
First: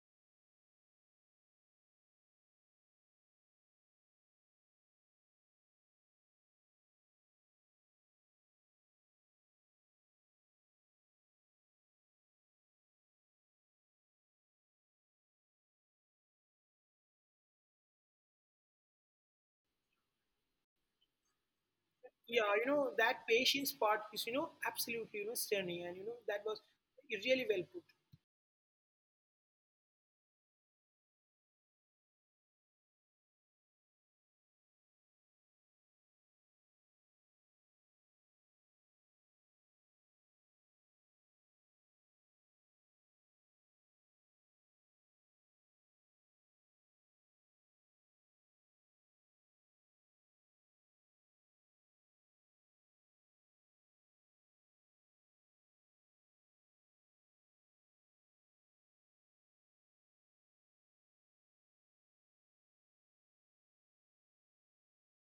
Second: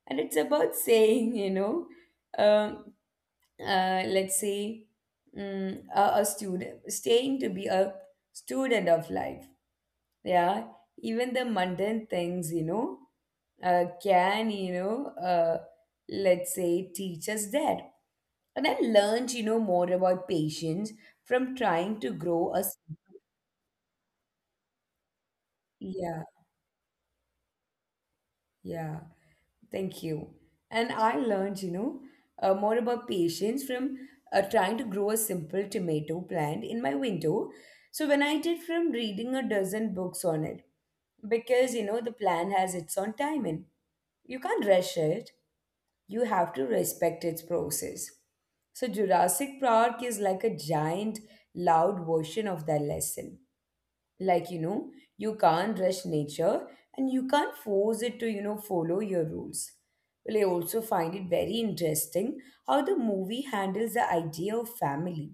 And it's about saying, you know, um, uh, let's say mm, a, a student, staying to be a student of life. Yeah. Even the mundane things, you know, uh, can, you know, uh, let's say teach us that. And I learned, you know, more about patience from trying to Yeah, grow a. you s- know that patience part is you know absolutely, you know stunning, and you know Yeah, that was really well put. yeah. Thank you. And I learned, you know, uh, more about patience from uh, trying to grow a simple tomato plant in my window. So when I did from reading a dozen books on it, because you know the plant has its own timing. You can't rush it. You have to respect its process. So Jurassic Park is like a giant, loud version of that lesson, like you know you can't rush nature and you can't force it to you know follow your rules. Well, I also find it very interesting how the movie handles the idea of family.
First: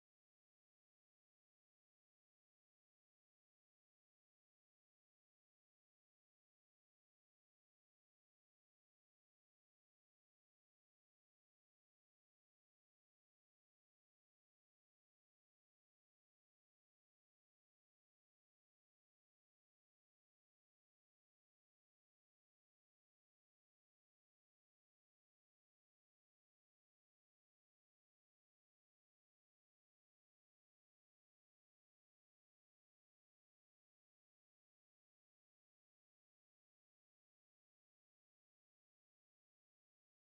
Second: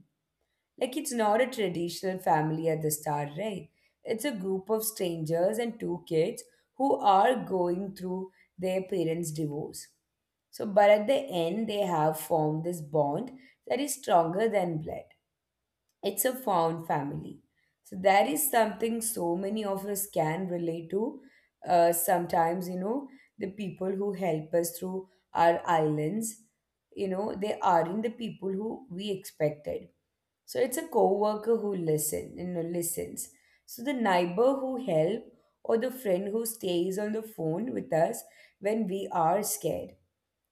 Like, it's not a traditional family at the start, right? It's a group of strangers and two kids who are going through their parents divorce. So but at the end they have formed this bond that is stronger than blood. It's a found family. So that is something so many of us can relate to. Uh, sometimes, you know, the people who help us through our islands, you know, they aren't the people who we expected. So it's a coworker who listen, you know, listens. So the neighbor who help or the friend who stays on the phone with us when we are scared.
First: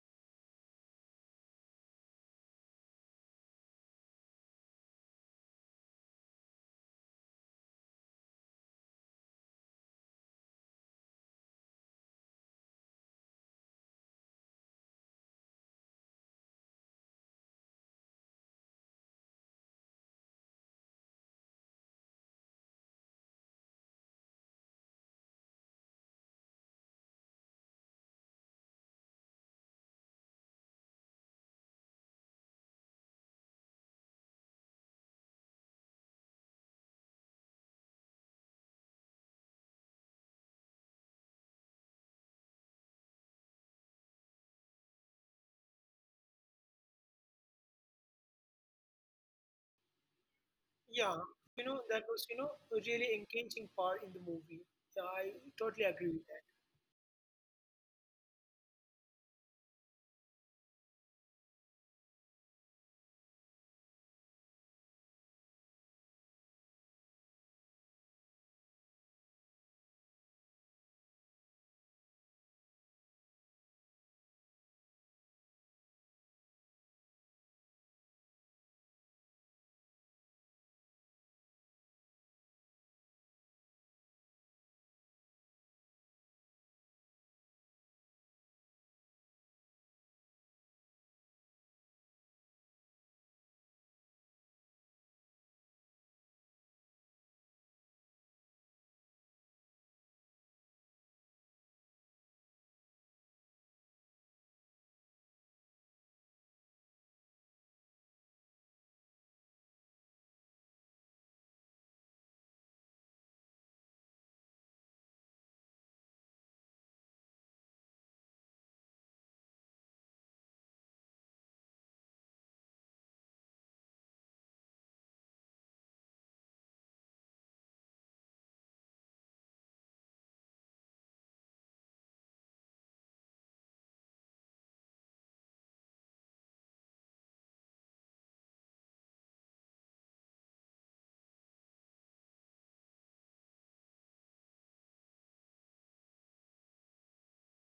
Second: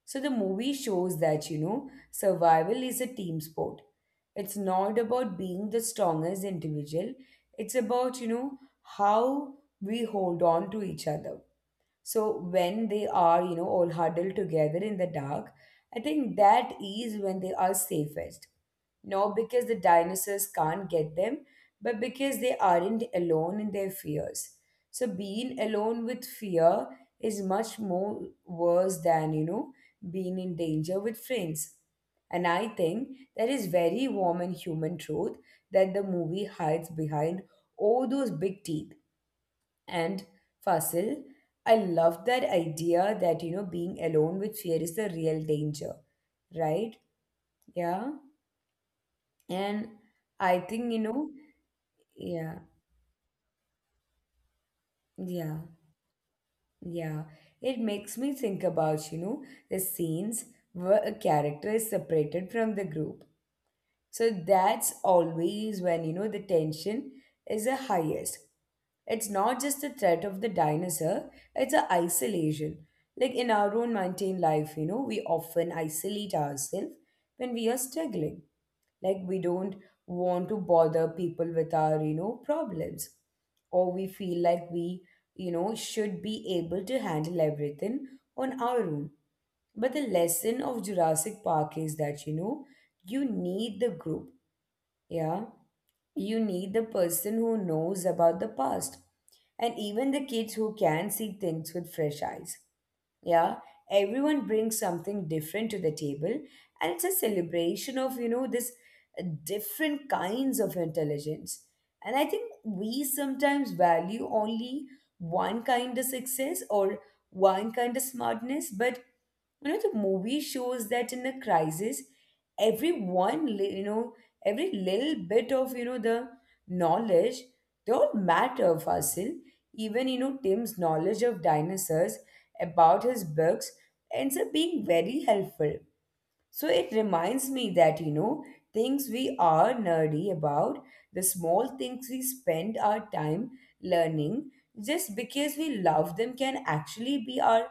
So the movie shows that, you know, survival is a team sport. It's not about being the strongest individual. It's about, you know, how we hold on to each other. So when they are, you know, all huddled together in the dark, I think that is when they are safest. Not because the dinosaurs can't get them, but because they aren't alone in their fears. So being alone with fear is much more worse than, you know, being in danger with friends. And I think that is very warm and human truth that the movie hides behind all those big teeth and Fasil, I love that idea that you know being alone with fear is the real danger, right? Yeah, and I think you Yeah, know, you know that was you know yeah, a really engaging part in the movie. Yeah, I yeah, totally agree with that. yeah. It makes me think about you know the scenes where a character is separated from the group. So that's always when you know the tension is the highest. It's not just the threat of the dinosaur, it's the isolation. Like in our own mundane life, you know, we often isolate ourselves when we are struggling. Like we don't want to bother people with our, you know, problems. Or we feel like we, you know, should be able to handle everything on our own. But the lesson of Jurassic Park is that, you know, you need the group. Yeah, you need the person who knows about the past and even the kids who can see things with fresh eyes. Yeah, everyone brings something different to the table and it's a celebration of, you know, this uh, different kinds of intelligence. And I think we sometimes value only one kind of success or one kind of smartness, but you know the movie shows that in a crisis everyone li- you know every little bit of you know the knowledge, they all matter, Fasil. Even you know Tim's knowledge of dinosaurs about his books ends up being very helpful. So it reminds me that you know things we are nerdy about, the small things we spend our time learning just because we love them, can actually be our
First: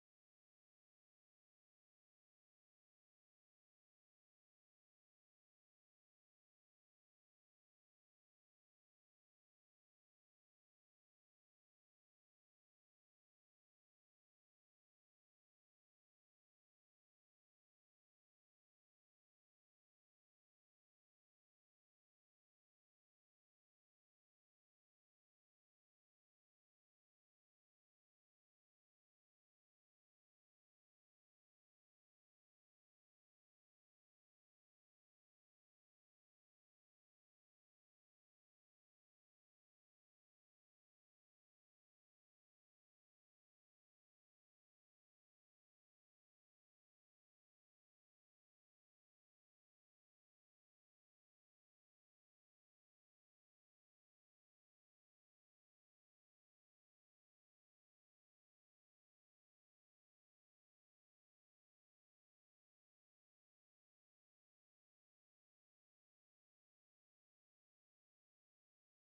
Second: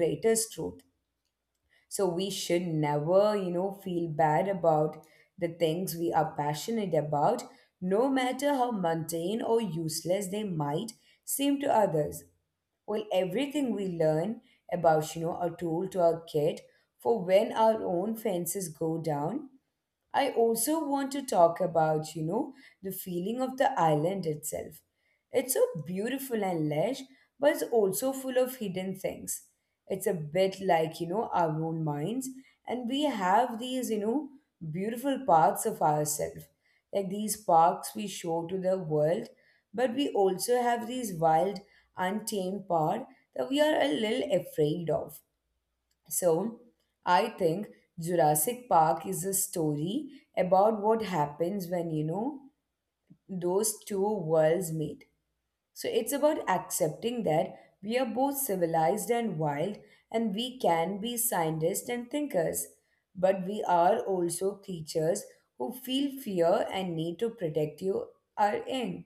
greatest truth. So we should never, you know, feel bad about the things we are passionate about, no matter how mundane or useless they might seem to others. Well, everything we learn about, you know, a tool to our kid for when our own fences go down. I also want to talk about, you know, the feeling of the island itself. It's so beautiful and lush, but it's also full of hidden things. It's a bit like, you know, our own minds, and we have these, you know, beautiful parts of ourselves. Like these parks we show to the world, but we also have these wild, untamed part that we are a little afraid of. So I think Jurassic Park is a story about what happens when, you know, those two worlds meet. So it's about accepting that we are both civilized and wild, and we can be scientists and thinkers, but we are also creatures who feel fear and need to protect you are in.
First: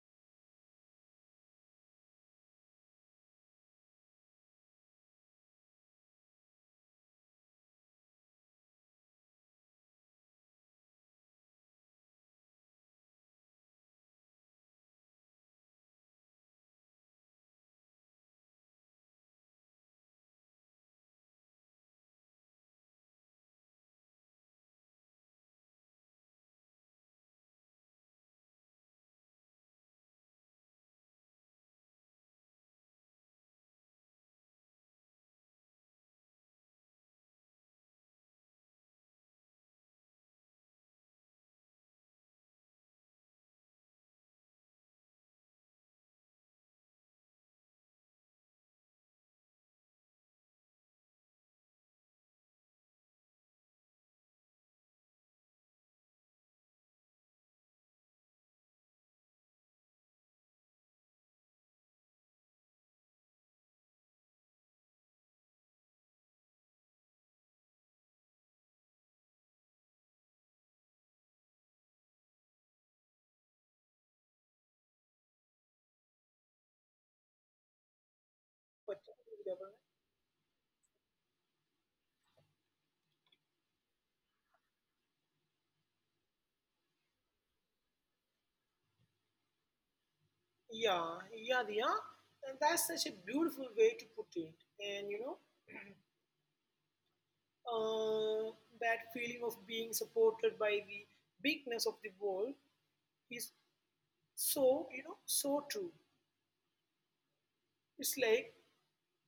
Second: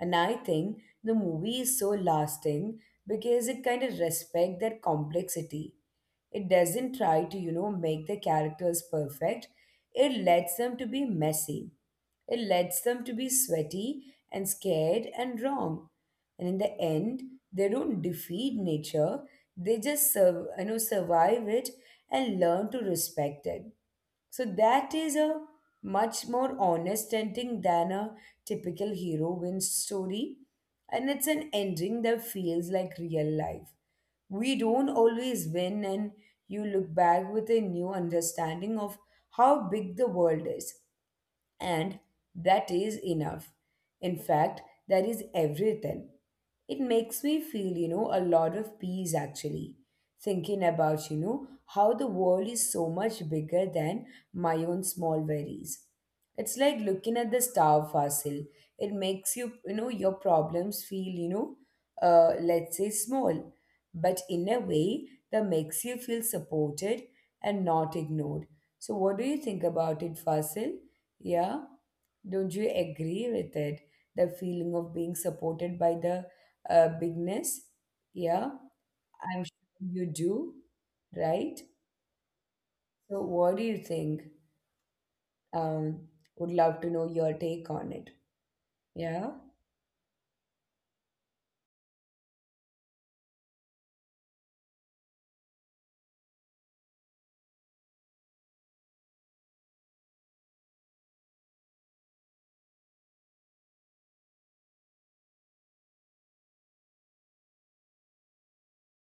And I think the movie is so lasting because it kind of respects that complexity. It doesn't try to, you know, make the characters perfect. It lets them to be messy. It lets them to be sweaty and scared and wrong. And in the end, they don't defeat nature. They just, sur- you know, survive it and learn to respect it. So that is a much more honest ending than a typical hero wins story. And it's an ending that feels like real life. We don't always win, and you look back with a new understanding of how big the world is. And that is enough. In fact, that is everything. It makes me feel, you know, a lot of peace actually, thinking about, you know, how the world is so much bigger than my own small worries. It's like looking at the star fossil. It makes you, you know, your problems feel, you know, uh, let's say small, but in a way that makes you feel supported and not ignored. So, what do you think about it, Fasil? Yeah, don't you agree with it? The feeling of being supported by the uh, bigness? Yeah, But I'm sure you do, right? So, what do you think? Um, would love to know your take on it. Yeah, yeah, yeah, yeah, and that's such a beautiful way to put it. And you know Uh, that feeling of being supported by the bigness of the world is so you know so true. It's like,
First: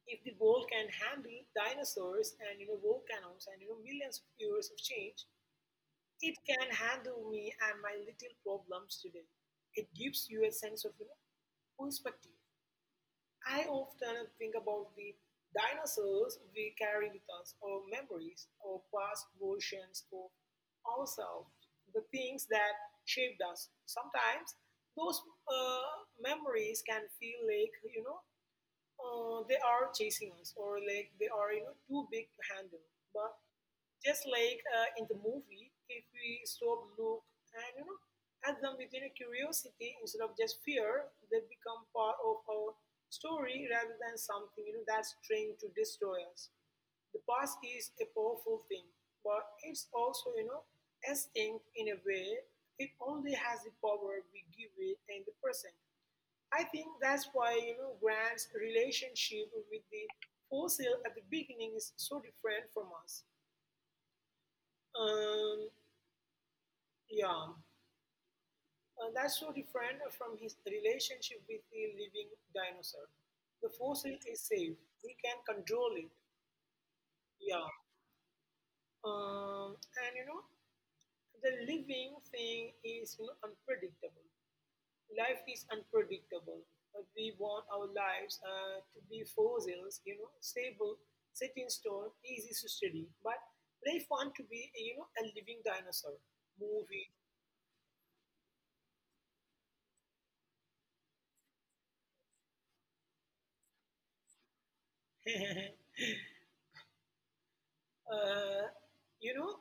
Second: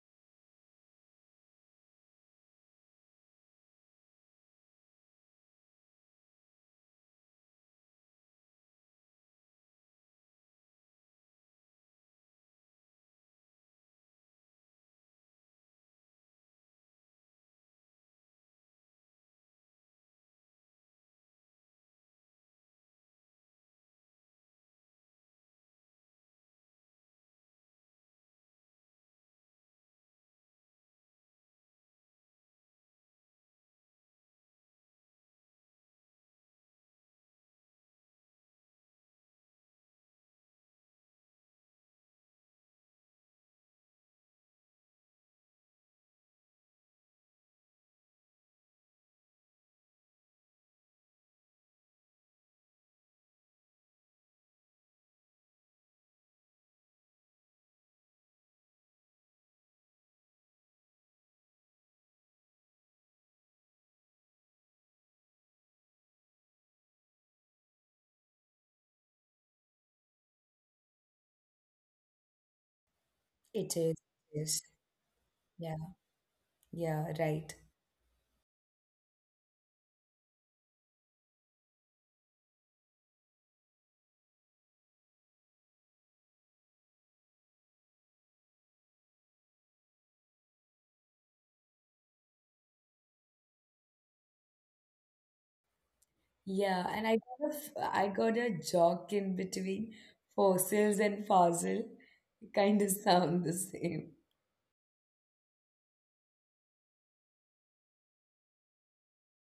if the world can handle dinosaurs and, you know volcanoes, and, you know millions of years of change, it can handle me and my little problems today. It gives you a sense of, you know perspective. I often think about the dinosaurs we carry with us, our memories, our past versions of ourselves, the things that shaped us. Sometimes those uh, memories can feel like, you know, uh, they are chasing us or like they are you know too big to handle, but just like uh, in the movie, if we stop, look, and you know at them with you know, curiosity instead of just fear, they become part of our story rather than something you know that's trained to destroy us. The past is a powerful thing, but it's also you know extinct in a way. It only has the power we give it in the present. I think that's why you know Grant's relationship with the fossil at the beginning is so different from us. Um, yeah, Uh, that's so different from his relationship with the living dinosaur. The it is. fossil is Yes. safe; we can Yeah. control it. Yeah. Right. Yeah, um, and you know the living thing is you know unpredictable. Life is unpredictable. But we want our lives uh, to be fossils, you know, stable, set in stone, easy to study. But life want to be, you know, a living dinosaur, Yeah, moving, and I got a, f- I got a jock in between fossils and fossil. Kind of [laughs] sound the same. [laughs] uh, you know,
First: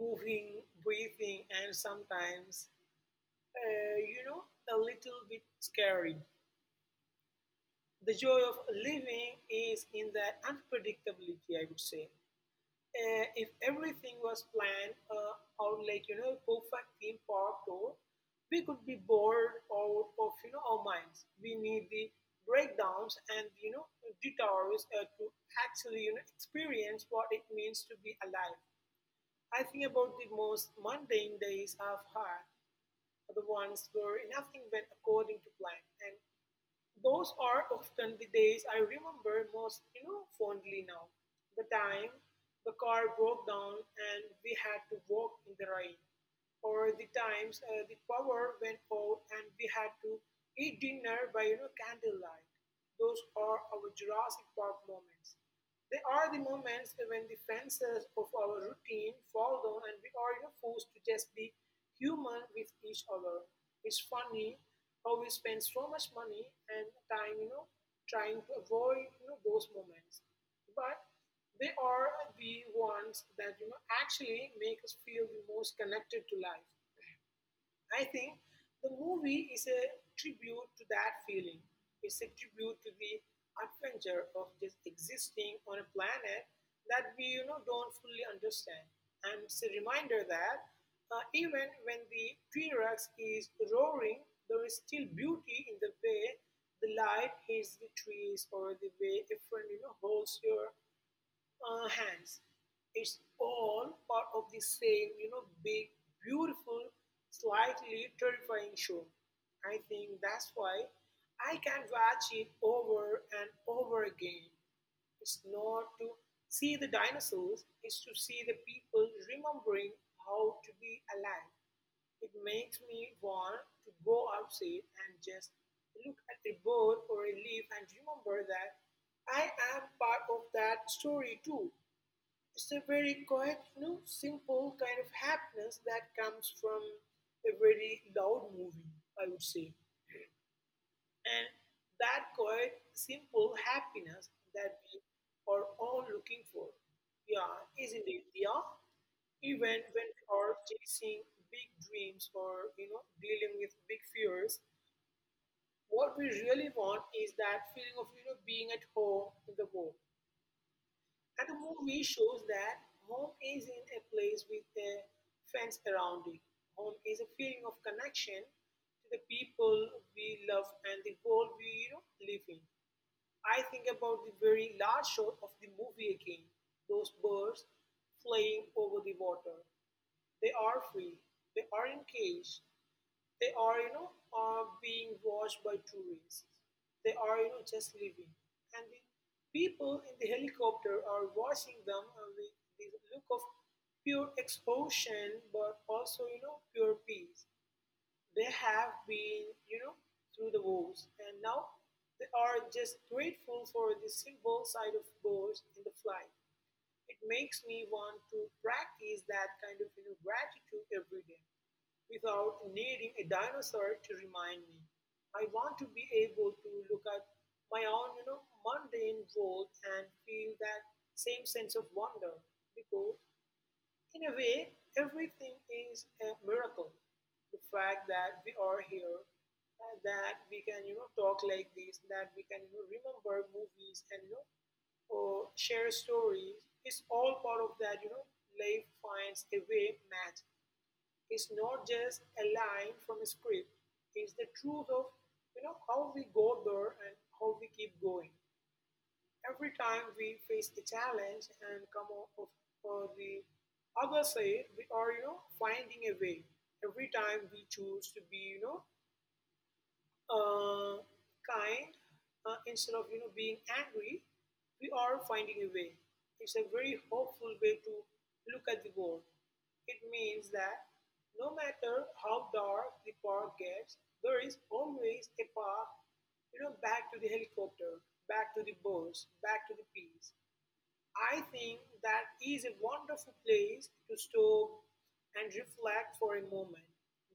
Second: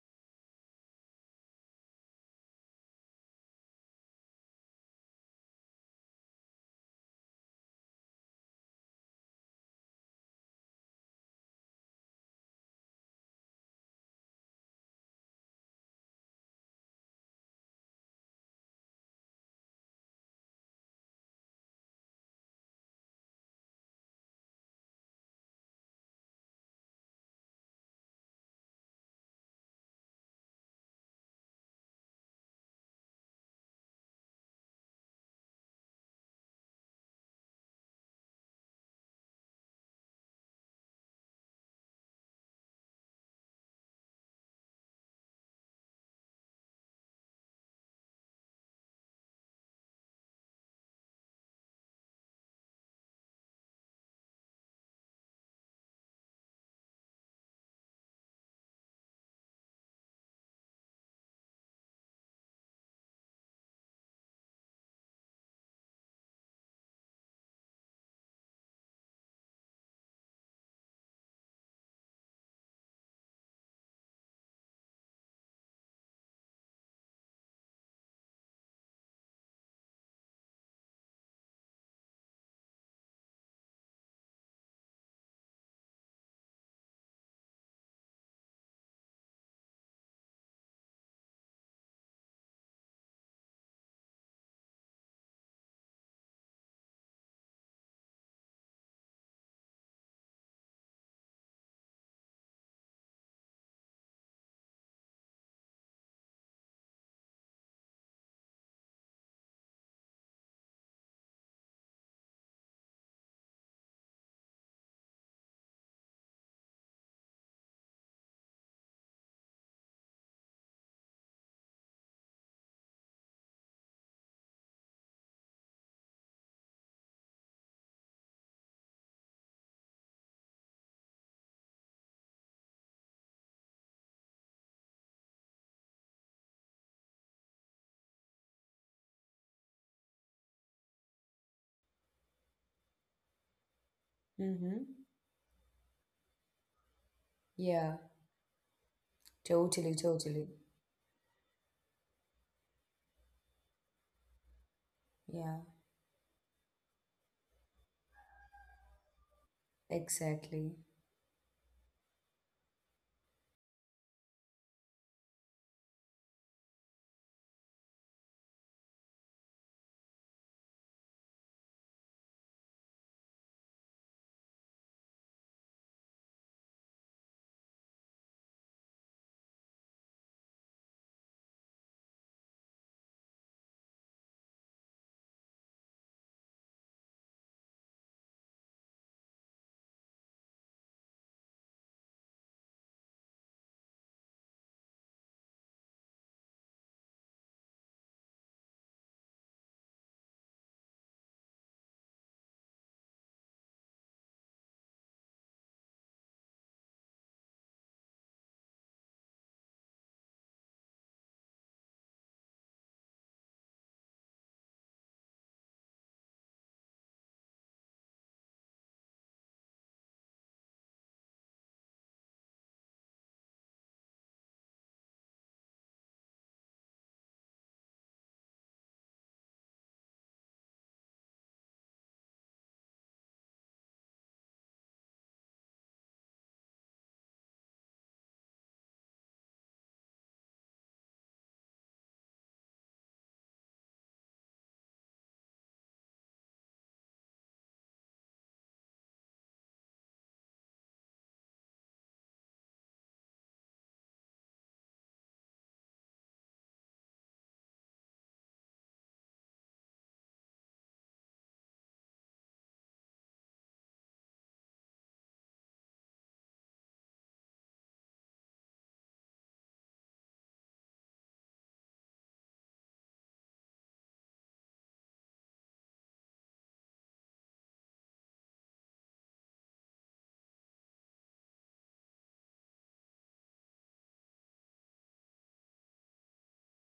moving, breathing, and sometimes, uh, you know, a little bit scary. The joy of living is in that unpredictability, I would say. Uh, if everything was planned uh, out like you know a perfect theme park tour, we could be bored out of you know our minds. We need the breakdowns and you know detours uh, to actually you know experience what it means to be alive. I think about the most mundane days I've had, the ones where nothing went according to plan, and those are often the days I remember most, you know, fondly now. The time the car broke down and we had to walk in the rain, or the times uh, the power went out and we had to eat dinner by you know candlelight. Those are our Jurassic Park moments. They are the moments when the fences of our routine fall down and we are, you know, forced to just be human with each other. It's funny how we spend so much money and time, you know, trying to avoid, you know, those moments. But they are the ones that you know actually make us feel the most connected to life. I think the movie is a tribute to that feeling. It's a tribute to the adventure of just existing on a planet that we you know don't fully understand. And it's a reminder that uh, even when the T-Rex is roaring, there is still beauty in the way the light hits the trees or the way a friend you know holds your uh, hands. It's all part of the same, you know, big, beautiful, slightly terrifying show. I think that's why I can watch it over and over again. It's not to see the dinosaurs, it's to see the people remembering how to be alive. It makes me want to go outside and just look at a bird or a leaf and remember that I am part of that story too. It's a very quiet, you know, simple kind of happiness that comes from a very loud movie, I would say. And that quiet, simple happiness that we Mm-hmm. are all looking for. Yeah, isn't Yeah. it? Yeah. Even when Totally. we are Totally. chasing big dreams or you know dealing with big fears, Yeah. what we really want is that feeling of you know being at home in the world. Exactly. And the movie shows that home isn't a place with a fence around it. Home is a feeling of connection to the people we love and the world we, you know, live in. I think about the very last shot of the movie, again those birds flying over the water. They are free, they are in cages, they are, you know, uh, being watched by tourists. They are, you know, just living. And the people in the helicopter are watching them uh, with this look of pure exhaustion, but also, you know, pure peace. They have been, you know, through the wars, and now they are just grateful for the simple side of wars in the flight. It makes me want to practice that kind of, you know, gratitude every day without needing a dinosaur to remind me. I want to be able to look at my own, you know, mundane world and feel that same sense of wonder because, in a way, everything is a miracle. The fact that we are here, uh, that we can, you know talk like this, that we can, you know, remember movies and you know or share stories is all part of that. You know life finds a way match is not just a line from a script. It's the truth of you know how we go there and how we keep going. Every time we face a challenge and come off of uh, the other side, we are, you know finding a way. Every time we choose to be, you know uh, kind, uh, instead of you know being angry, we are finding a way. It's a very hopeful way to look at the world. It means that no matter how dark the park gets, there is always a path, you know, back to the helicopter, back to the birds, back to the peace. I think that is a wonderful place to stop and reflect for a moment,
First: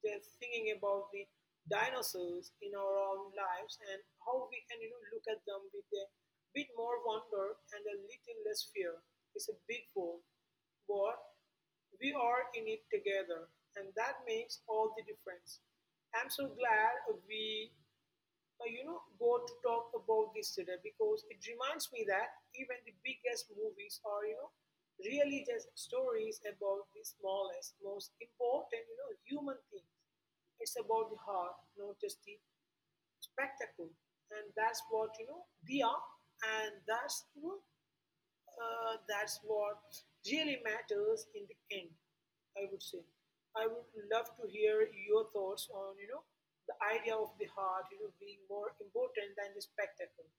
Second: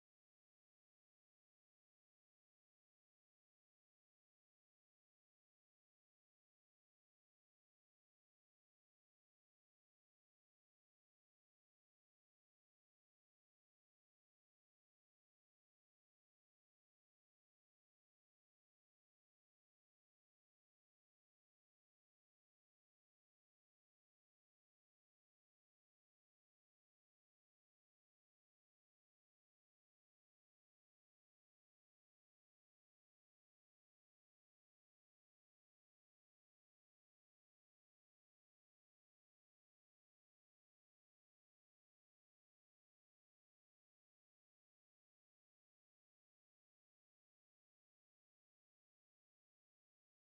just thinking about the dinosaurs in our own lives and how we can, you know, look at them with a bit more wonder and a little less fear. It's a big world, but we are in it together, and that makes all the difference. I'm so glad we uh, you know, go to talk about this today because it reminds me that even the biggest movies are, you know, really just stories about the smallest, most important, you know, human things. It's about the heart, not just the spectacle. And that's what, you know, they are. And that's, you know, uh, that's what really matters in the end, I would say. I would love to hear your thoughts on, you know, the idea of the heart, you know, being more important than the spectacle.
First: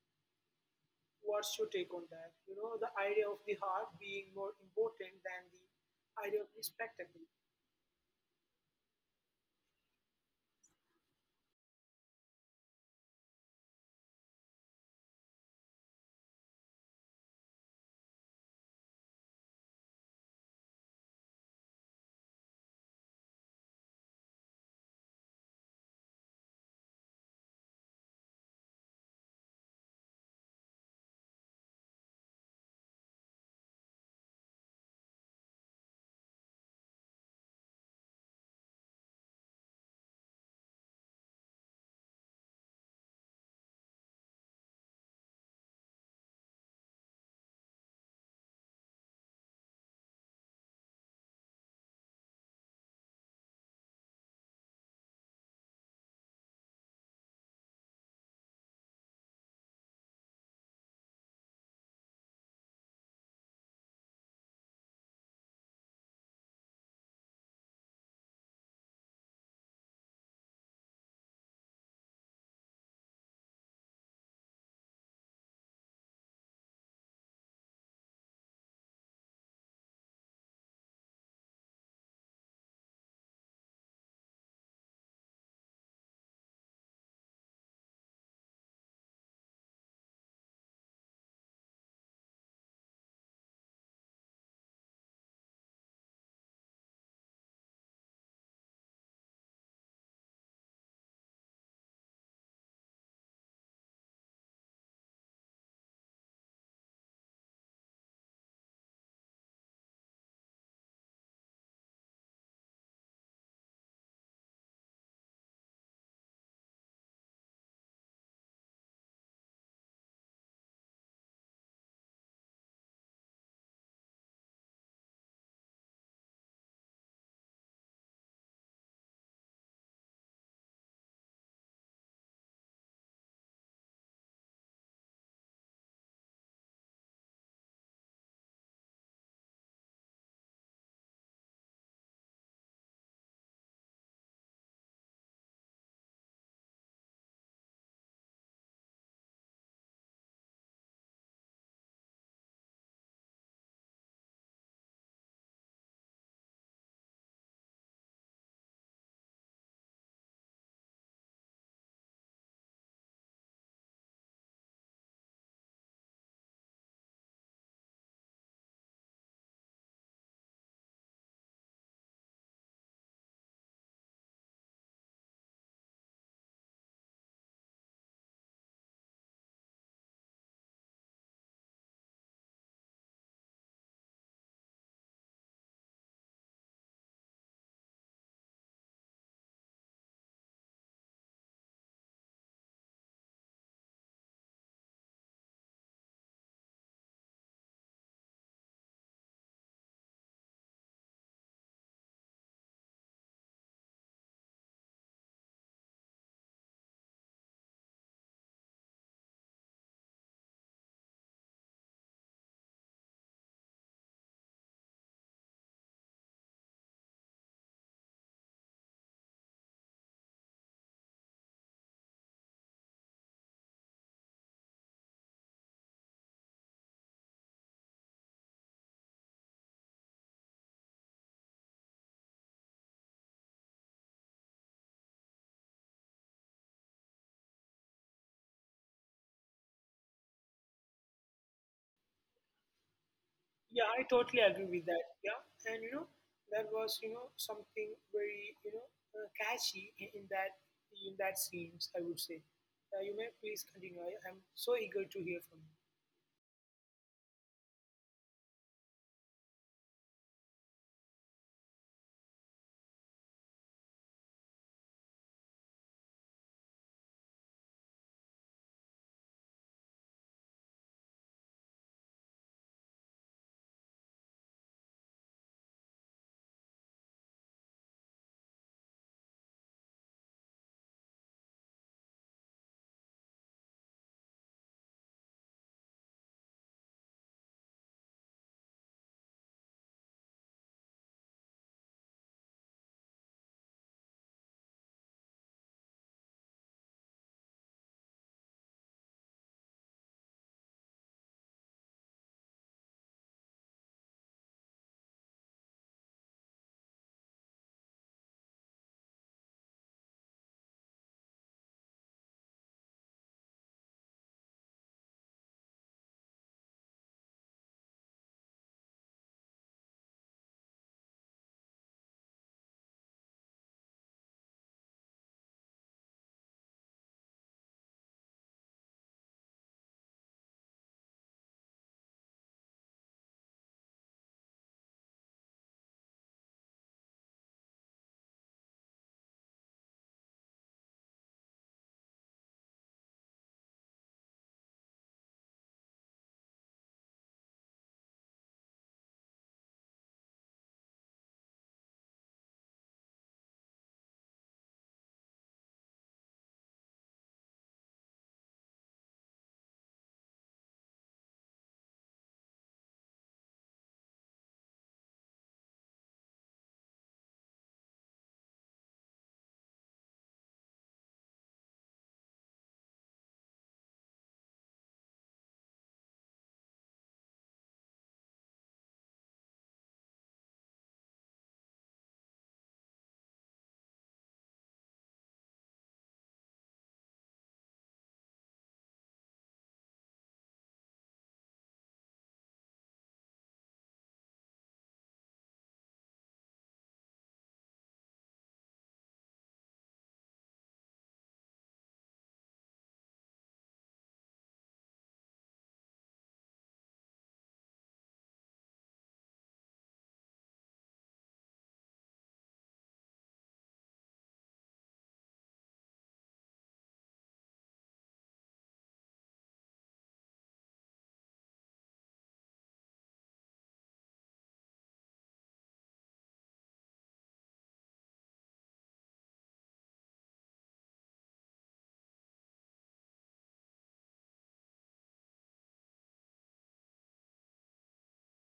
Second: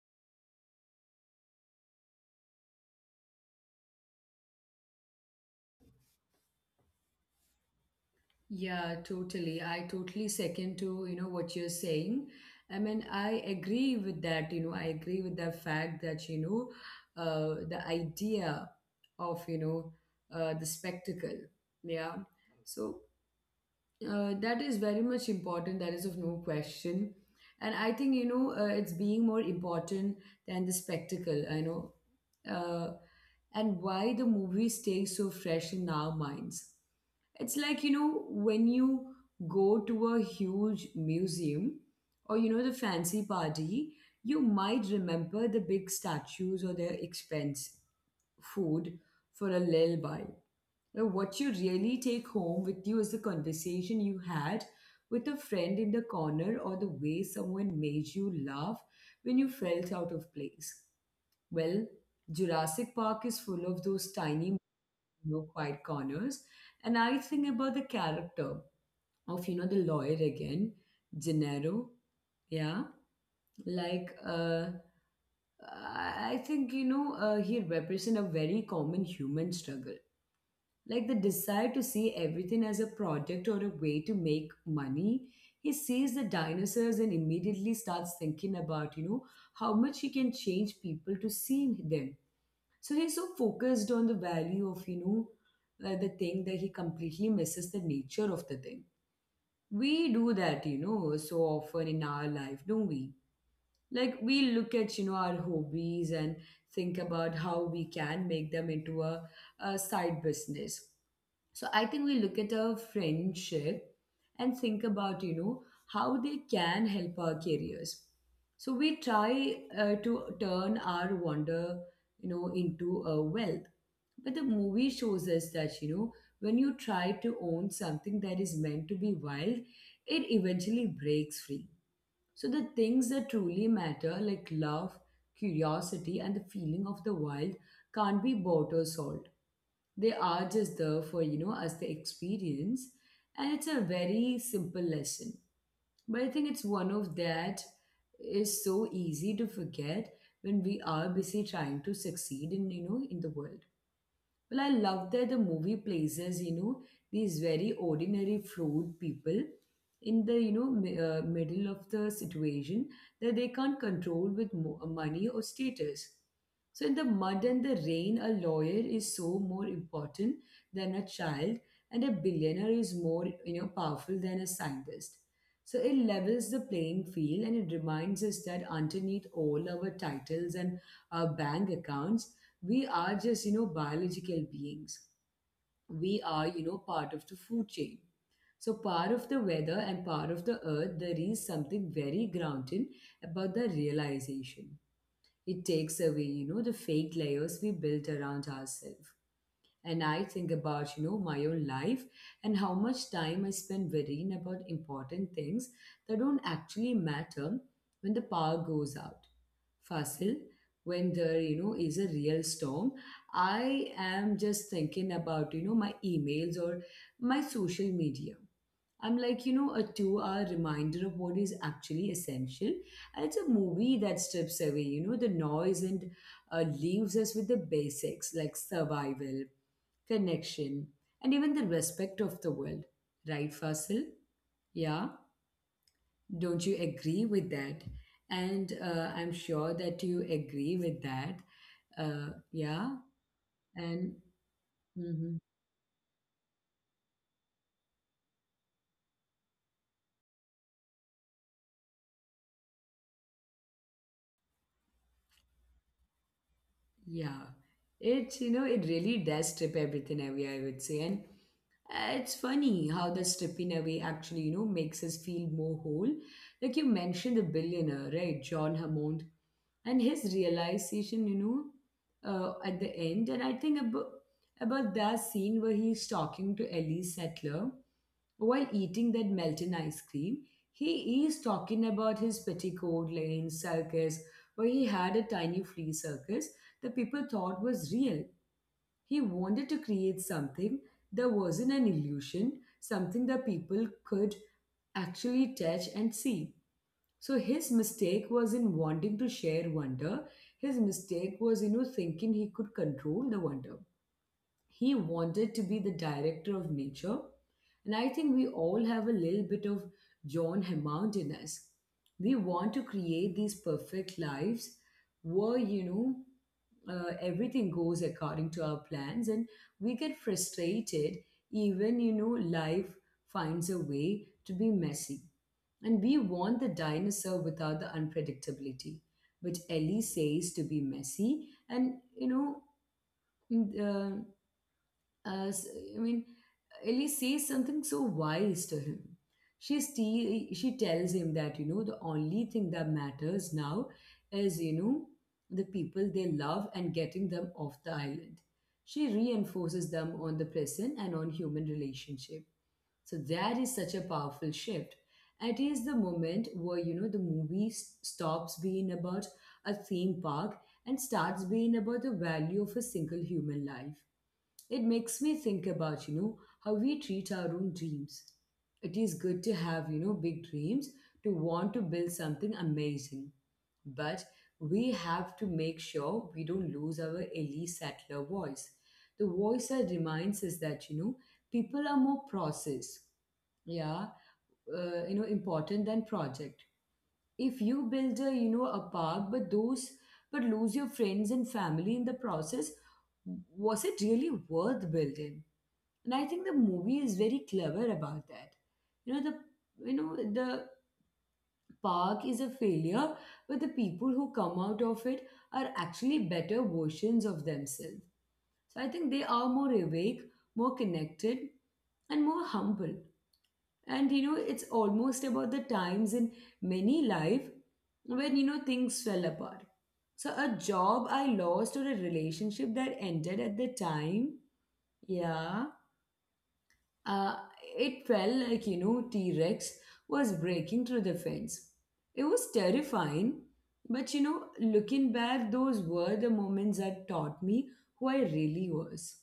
What's your take on that? You know, the idea of the heart being more important than the idea of the spectacle. Yeah, totally. I totally second to, you know, what you're saying. I mean, I agree with that, you know, I agree with the fact that, you know, uh, the idea of, you know, uh, the spectacle. Yeah. So uh, that is very much important. That is of no question. And I think, you know, uh, it's being more important than the spectacle, I know. Uh, and why the movies stay so fresh in our minds. It's like, you know, when you go to a huge museum or, you know, the fancy party, you might remember the big statues or their expense food for a little while. Now, what you really take home with you is the conversation you had with a friend in the corner or the way someone made you laugh when you felt out of place. Well, Jurassic Park is full of those tiny, no quiet corners, and I think about the character of you know the lawyer again, Gennaro, yeah, like uh, I think you know uh, he represents a very common human struggle, like the desire to see everything as a product or a way to make money. He sees the dinosaurs and immediately starts thinking about you know how much he can change people to see them. So he's so focused on the value of you know uh, the thing that he completely misses the nature of the thing. We do that, you know, so often in our life, don't we? Like we look at you know our hobbies and think about how we can make them into a, a side business. So I think we look at our friendship and think about you know how they can help our careers. So we try uh, to turn our wonder you know into a wealth. But the movie shows us that you know when you try to own something that is meant to be wild, it eventually breaks free. So the things that truly matter, like love, curiosity, and the feeling of the wild, can't be bought or sold. They are just there for, you know, as the experience. And it's a very simple lesson. But I think it's one of that is so easy to forget when we are busy trying to succeed in, you know, in the world. Well, I love that the movie places, you know, these very ordinary, flawed people in the, you know, mi- uh, middle of the situation that they can't control with mo- uh, money or status. So, in the mud and the rain, a lawyer is so more important than a child, and a billionaire is more, you know, powerful than a scientist. So it levels the playing field and it reminds us that underneath all our titles and our bank accounts, we are just you know biological beings. We are you know part of the food chain, so part of the weather and part of the earth. There is something very grounding about the realization. It takes away you know the fake layers we built around ourselves. And I think about you know my own life and how much time I spend worrying about important things that don't actually matter. When the power goes out, Fasil, when there, you know, is a real storm, I am just thinking about, you know, my emails or my social media. I'm like, you know, a two hour reminder of what is actually essential. And it's a movie that strips away, you know, the noise and uh, leaves us with the basics like survival, connection, and even the respect of the world. Right, Fasil? Yeah. Don't you agree with that? And uh, I'm sure that you agree with that, uh, yeah, and Yeah, mhm, I totally agree with that. Yeah, and you know that was, you know something very, you know uh, catchy in, in that, in that scenes, I would say. Uh, you may please continue. I, I'm so eager to hear from you. yeah. It's you know it really does strip everything away, I would say. And uh, it's funny how the stripping away actually you know makes us feel more whole. Like you mentioned the billionaire, right? John Hammond. And his realization, you know uh, at the end. And i think about about that scene where he's talking to Ellie Settler while eating that melting ice cream. He is talking about his Petticoat Lane circus, where he had a tiny flea circus that people thought was real. He wanted to create something that wasn't an illusion, something that people could actually touch and see. So his mistake was in wanting to share wonder. His mistake was, you know, thinking he could control the wonder. He wanted to be the director of nature. And I think we all have a little bit of John Hammond in us. We want to create these perfect lives where, you know, uh, everything goes according to our plans and we get frustrated even, you know, life finds a way to be messy. And we want the dinosaur without the unpredictability, which Ellie says to be messy. And, you know, mm, uh, uh, s- I mean, Ellie says something so wise to him. She still she tells him that you know the only thing that matters now is you know the people they love and getting them off the island. She reinforces them on the present and on human relationship. So that is such a powerful shift. It is the moment where you know the movie s- stops being about a theme park and starts being about the value of a single human life. It makes me think about, you know, how we treat our own dreams. It is good to have, you know, big dreams, to want to build something amazing. But we have to make sure we don't lose our elite settler voice. The voice that reminds us that, you know, people are more process, yeah, uh, you know, important than project. If you build a you know a park but those but lose your friends and family in the process, was it really worth building? And I think the movie is very clever about that. you know the you know the park is a failure, but the people who come out of it are actually better versions of themselves. So I think they are more awake, more connected, and more humble. And you know it's almost about the times in many life when you know things fell apart. So a job I lost or a relationship that ended at the time, yeah, uh, it felt like you know T-Rex was breaking through the fence. It was terrifying. But you know looking back, those were the moments that taught me who I really was.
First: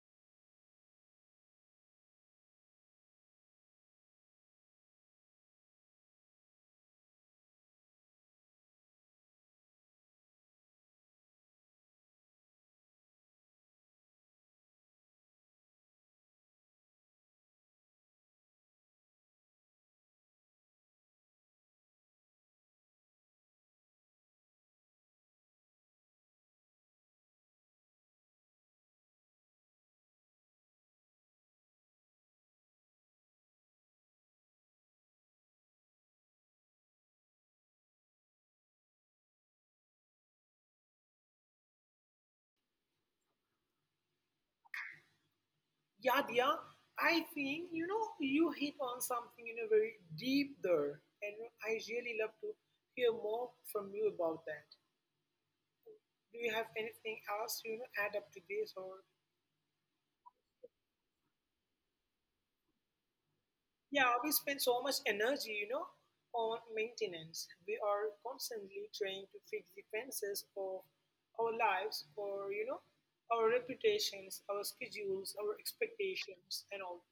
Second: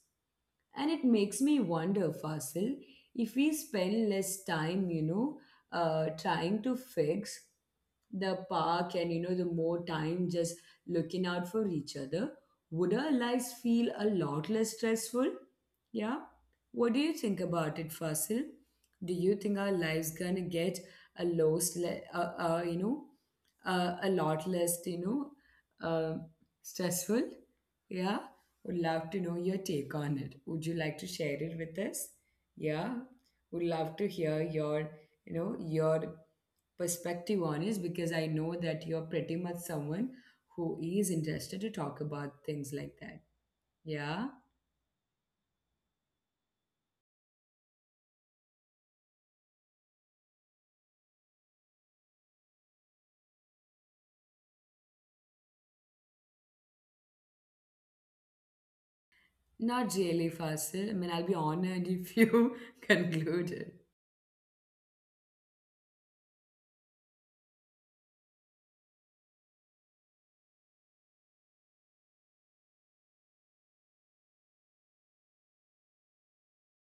And it makes me wonder, Fasil, if we spend less time, you know, uh, trying to fix the park and, you know, the more time just looking out for each other, would our lives feel a lot less stressful? Yeah. What do you think about it, Fasil? Do you think our lives gonna get a lost, le- uh, uh, you know, uh, a lot less, you know, uh, stressful? Yeah. Would love to know your take on it. Would you like to share it with us? Yeah, would love to hear your, you know, your perspective on it because I know that you're pretty much someone who is interested to talk about things like that. Yeah, Yeah, Dia, I think, you know, you hit on something, you know, very deep there, and I really love to hear more from you about that. Do you have anything else to, you know, add up to this, or not really, Fasil. I mean, I'll be honored if you [laughs] conclude it. Yeah, we spend so much energy, you know, on maintenance. We are constantly trying to fix the fences of our lives or, you know, our reputations, our schedules, our expectations, and all.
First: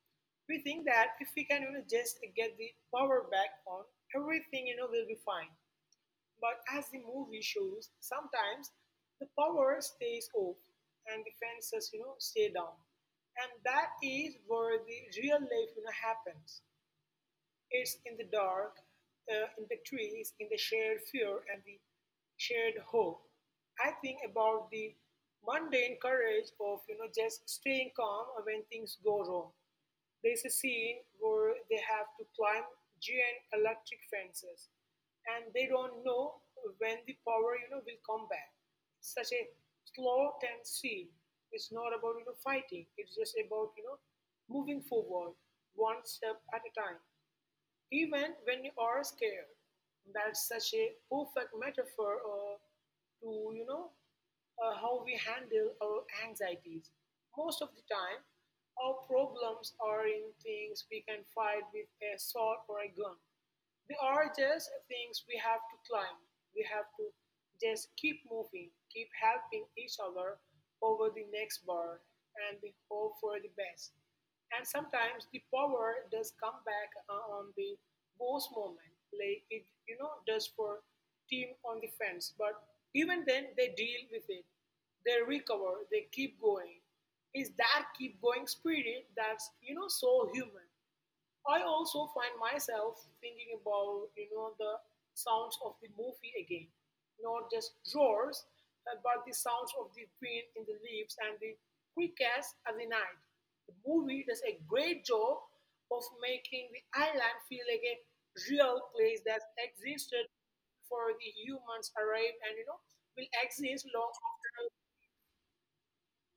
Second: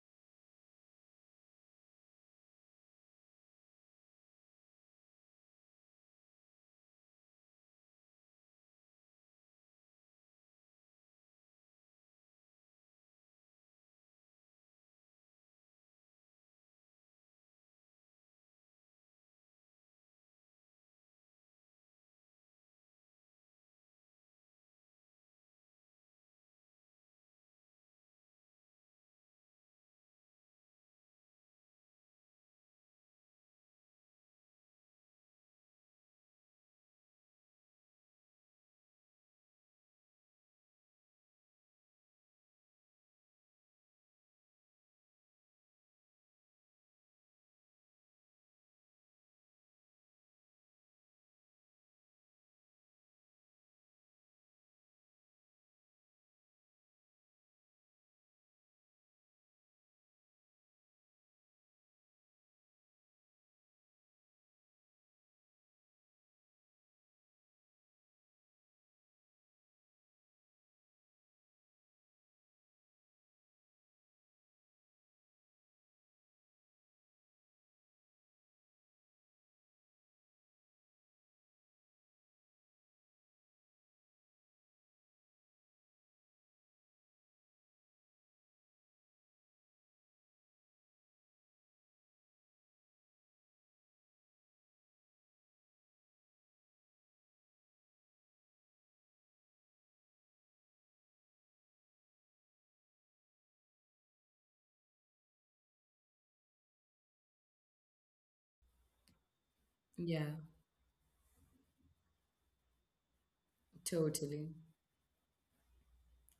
We think that if we can, you know, just get the power back on, everything, you know, will be fine. But as the movie shows, sometimes the power stays off and the fences, you know, stay down. And that is where the real life, you know, happens. It's in the dark, uh, in the trees, in the shared fear and the shared hope. I think about the mundane courage of, you know just staying calm when things go wrong. There's a scene where they have to climb giant electric fences, and they don't know when the power, you know will come back. Such a slow, tense scene. It's not about, you know fighting. It's just about, you know moving forward one step at a time. Even when you are scared. That's such a perfect metaphor, uh, to, you know, uh, how we handle our anxieties. Most of the time, our problems are in things we can fight with a sword or a gun. They are just things we have to climb. We have to just keep moving, keep helping each other over the next bar, and we hope for the best. And sometimes the power does come back uh, on the boss moment, like it, you know does for team on the fence. But even then, they deal with it. They recover. They keep going. Is that keep going spirit that's, you know so human. I also find myself thinking about, you know the sounds of the movie again, not just roars, uh, but the sounds of the wind in the leaves and the crickets at the night. The movie does a great job of making the island feel like a real place that existed Yeah, for the humans arrived and, you know will exist long totally. after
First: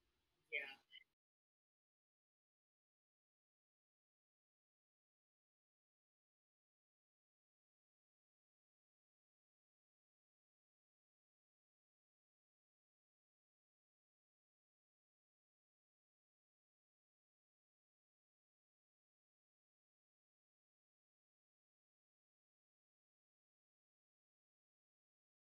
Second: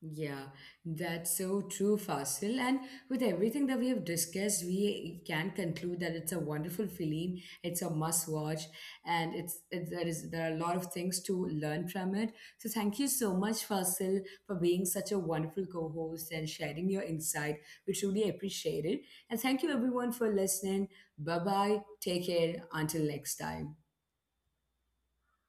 Yeah, that's so true, Fasil. And with everything that we have discussed, we can conclude that it's a wonderful film. It's a must watch, and it's it, there is there are a lot of things to learn from it. So thank you so much, Fasil, for being such a wonderful co-host and sharing your insight. We truly appreciate it. And thank you everyone for listening. Bye bye. Take care. Until next time.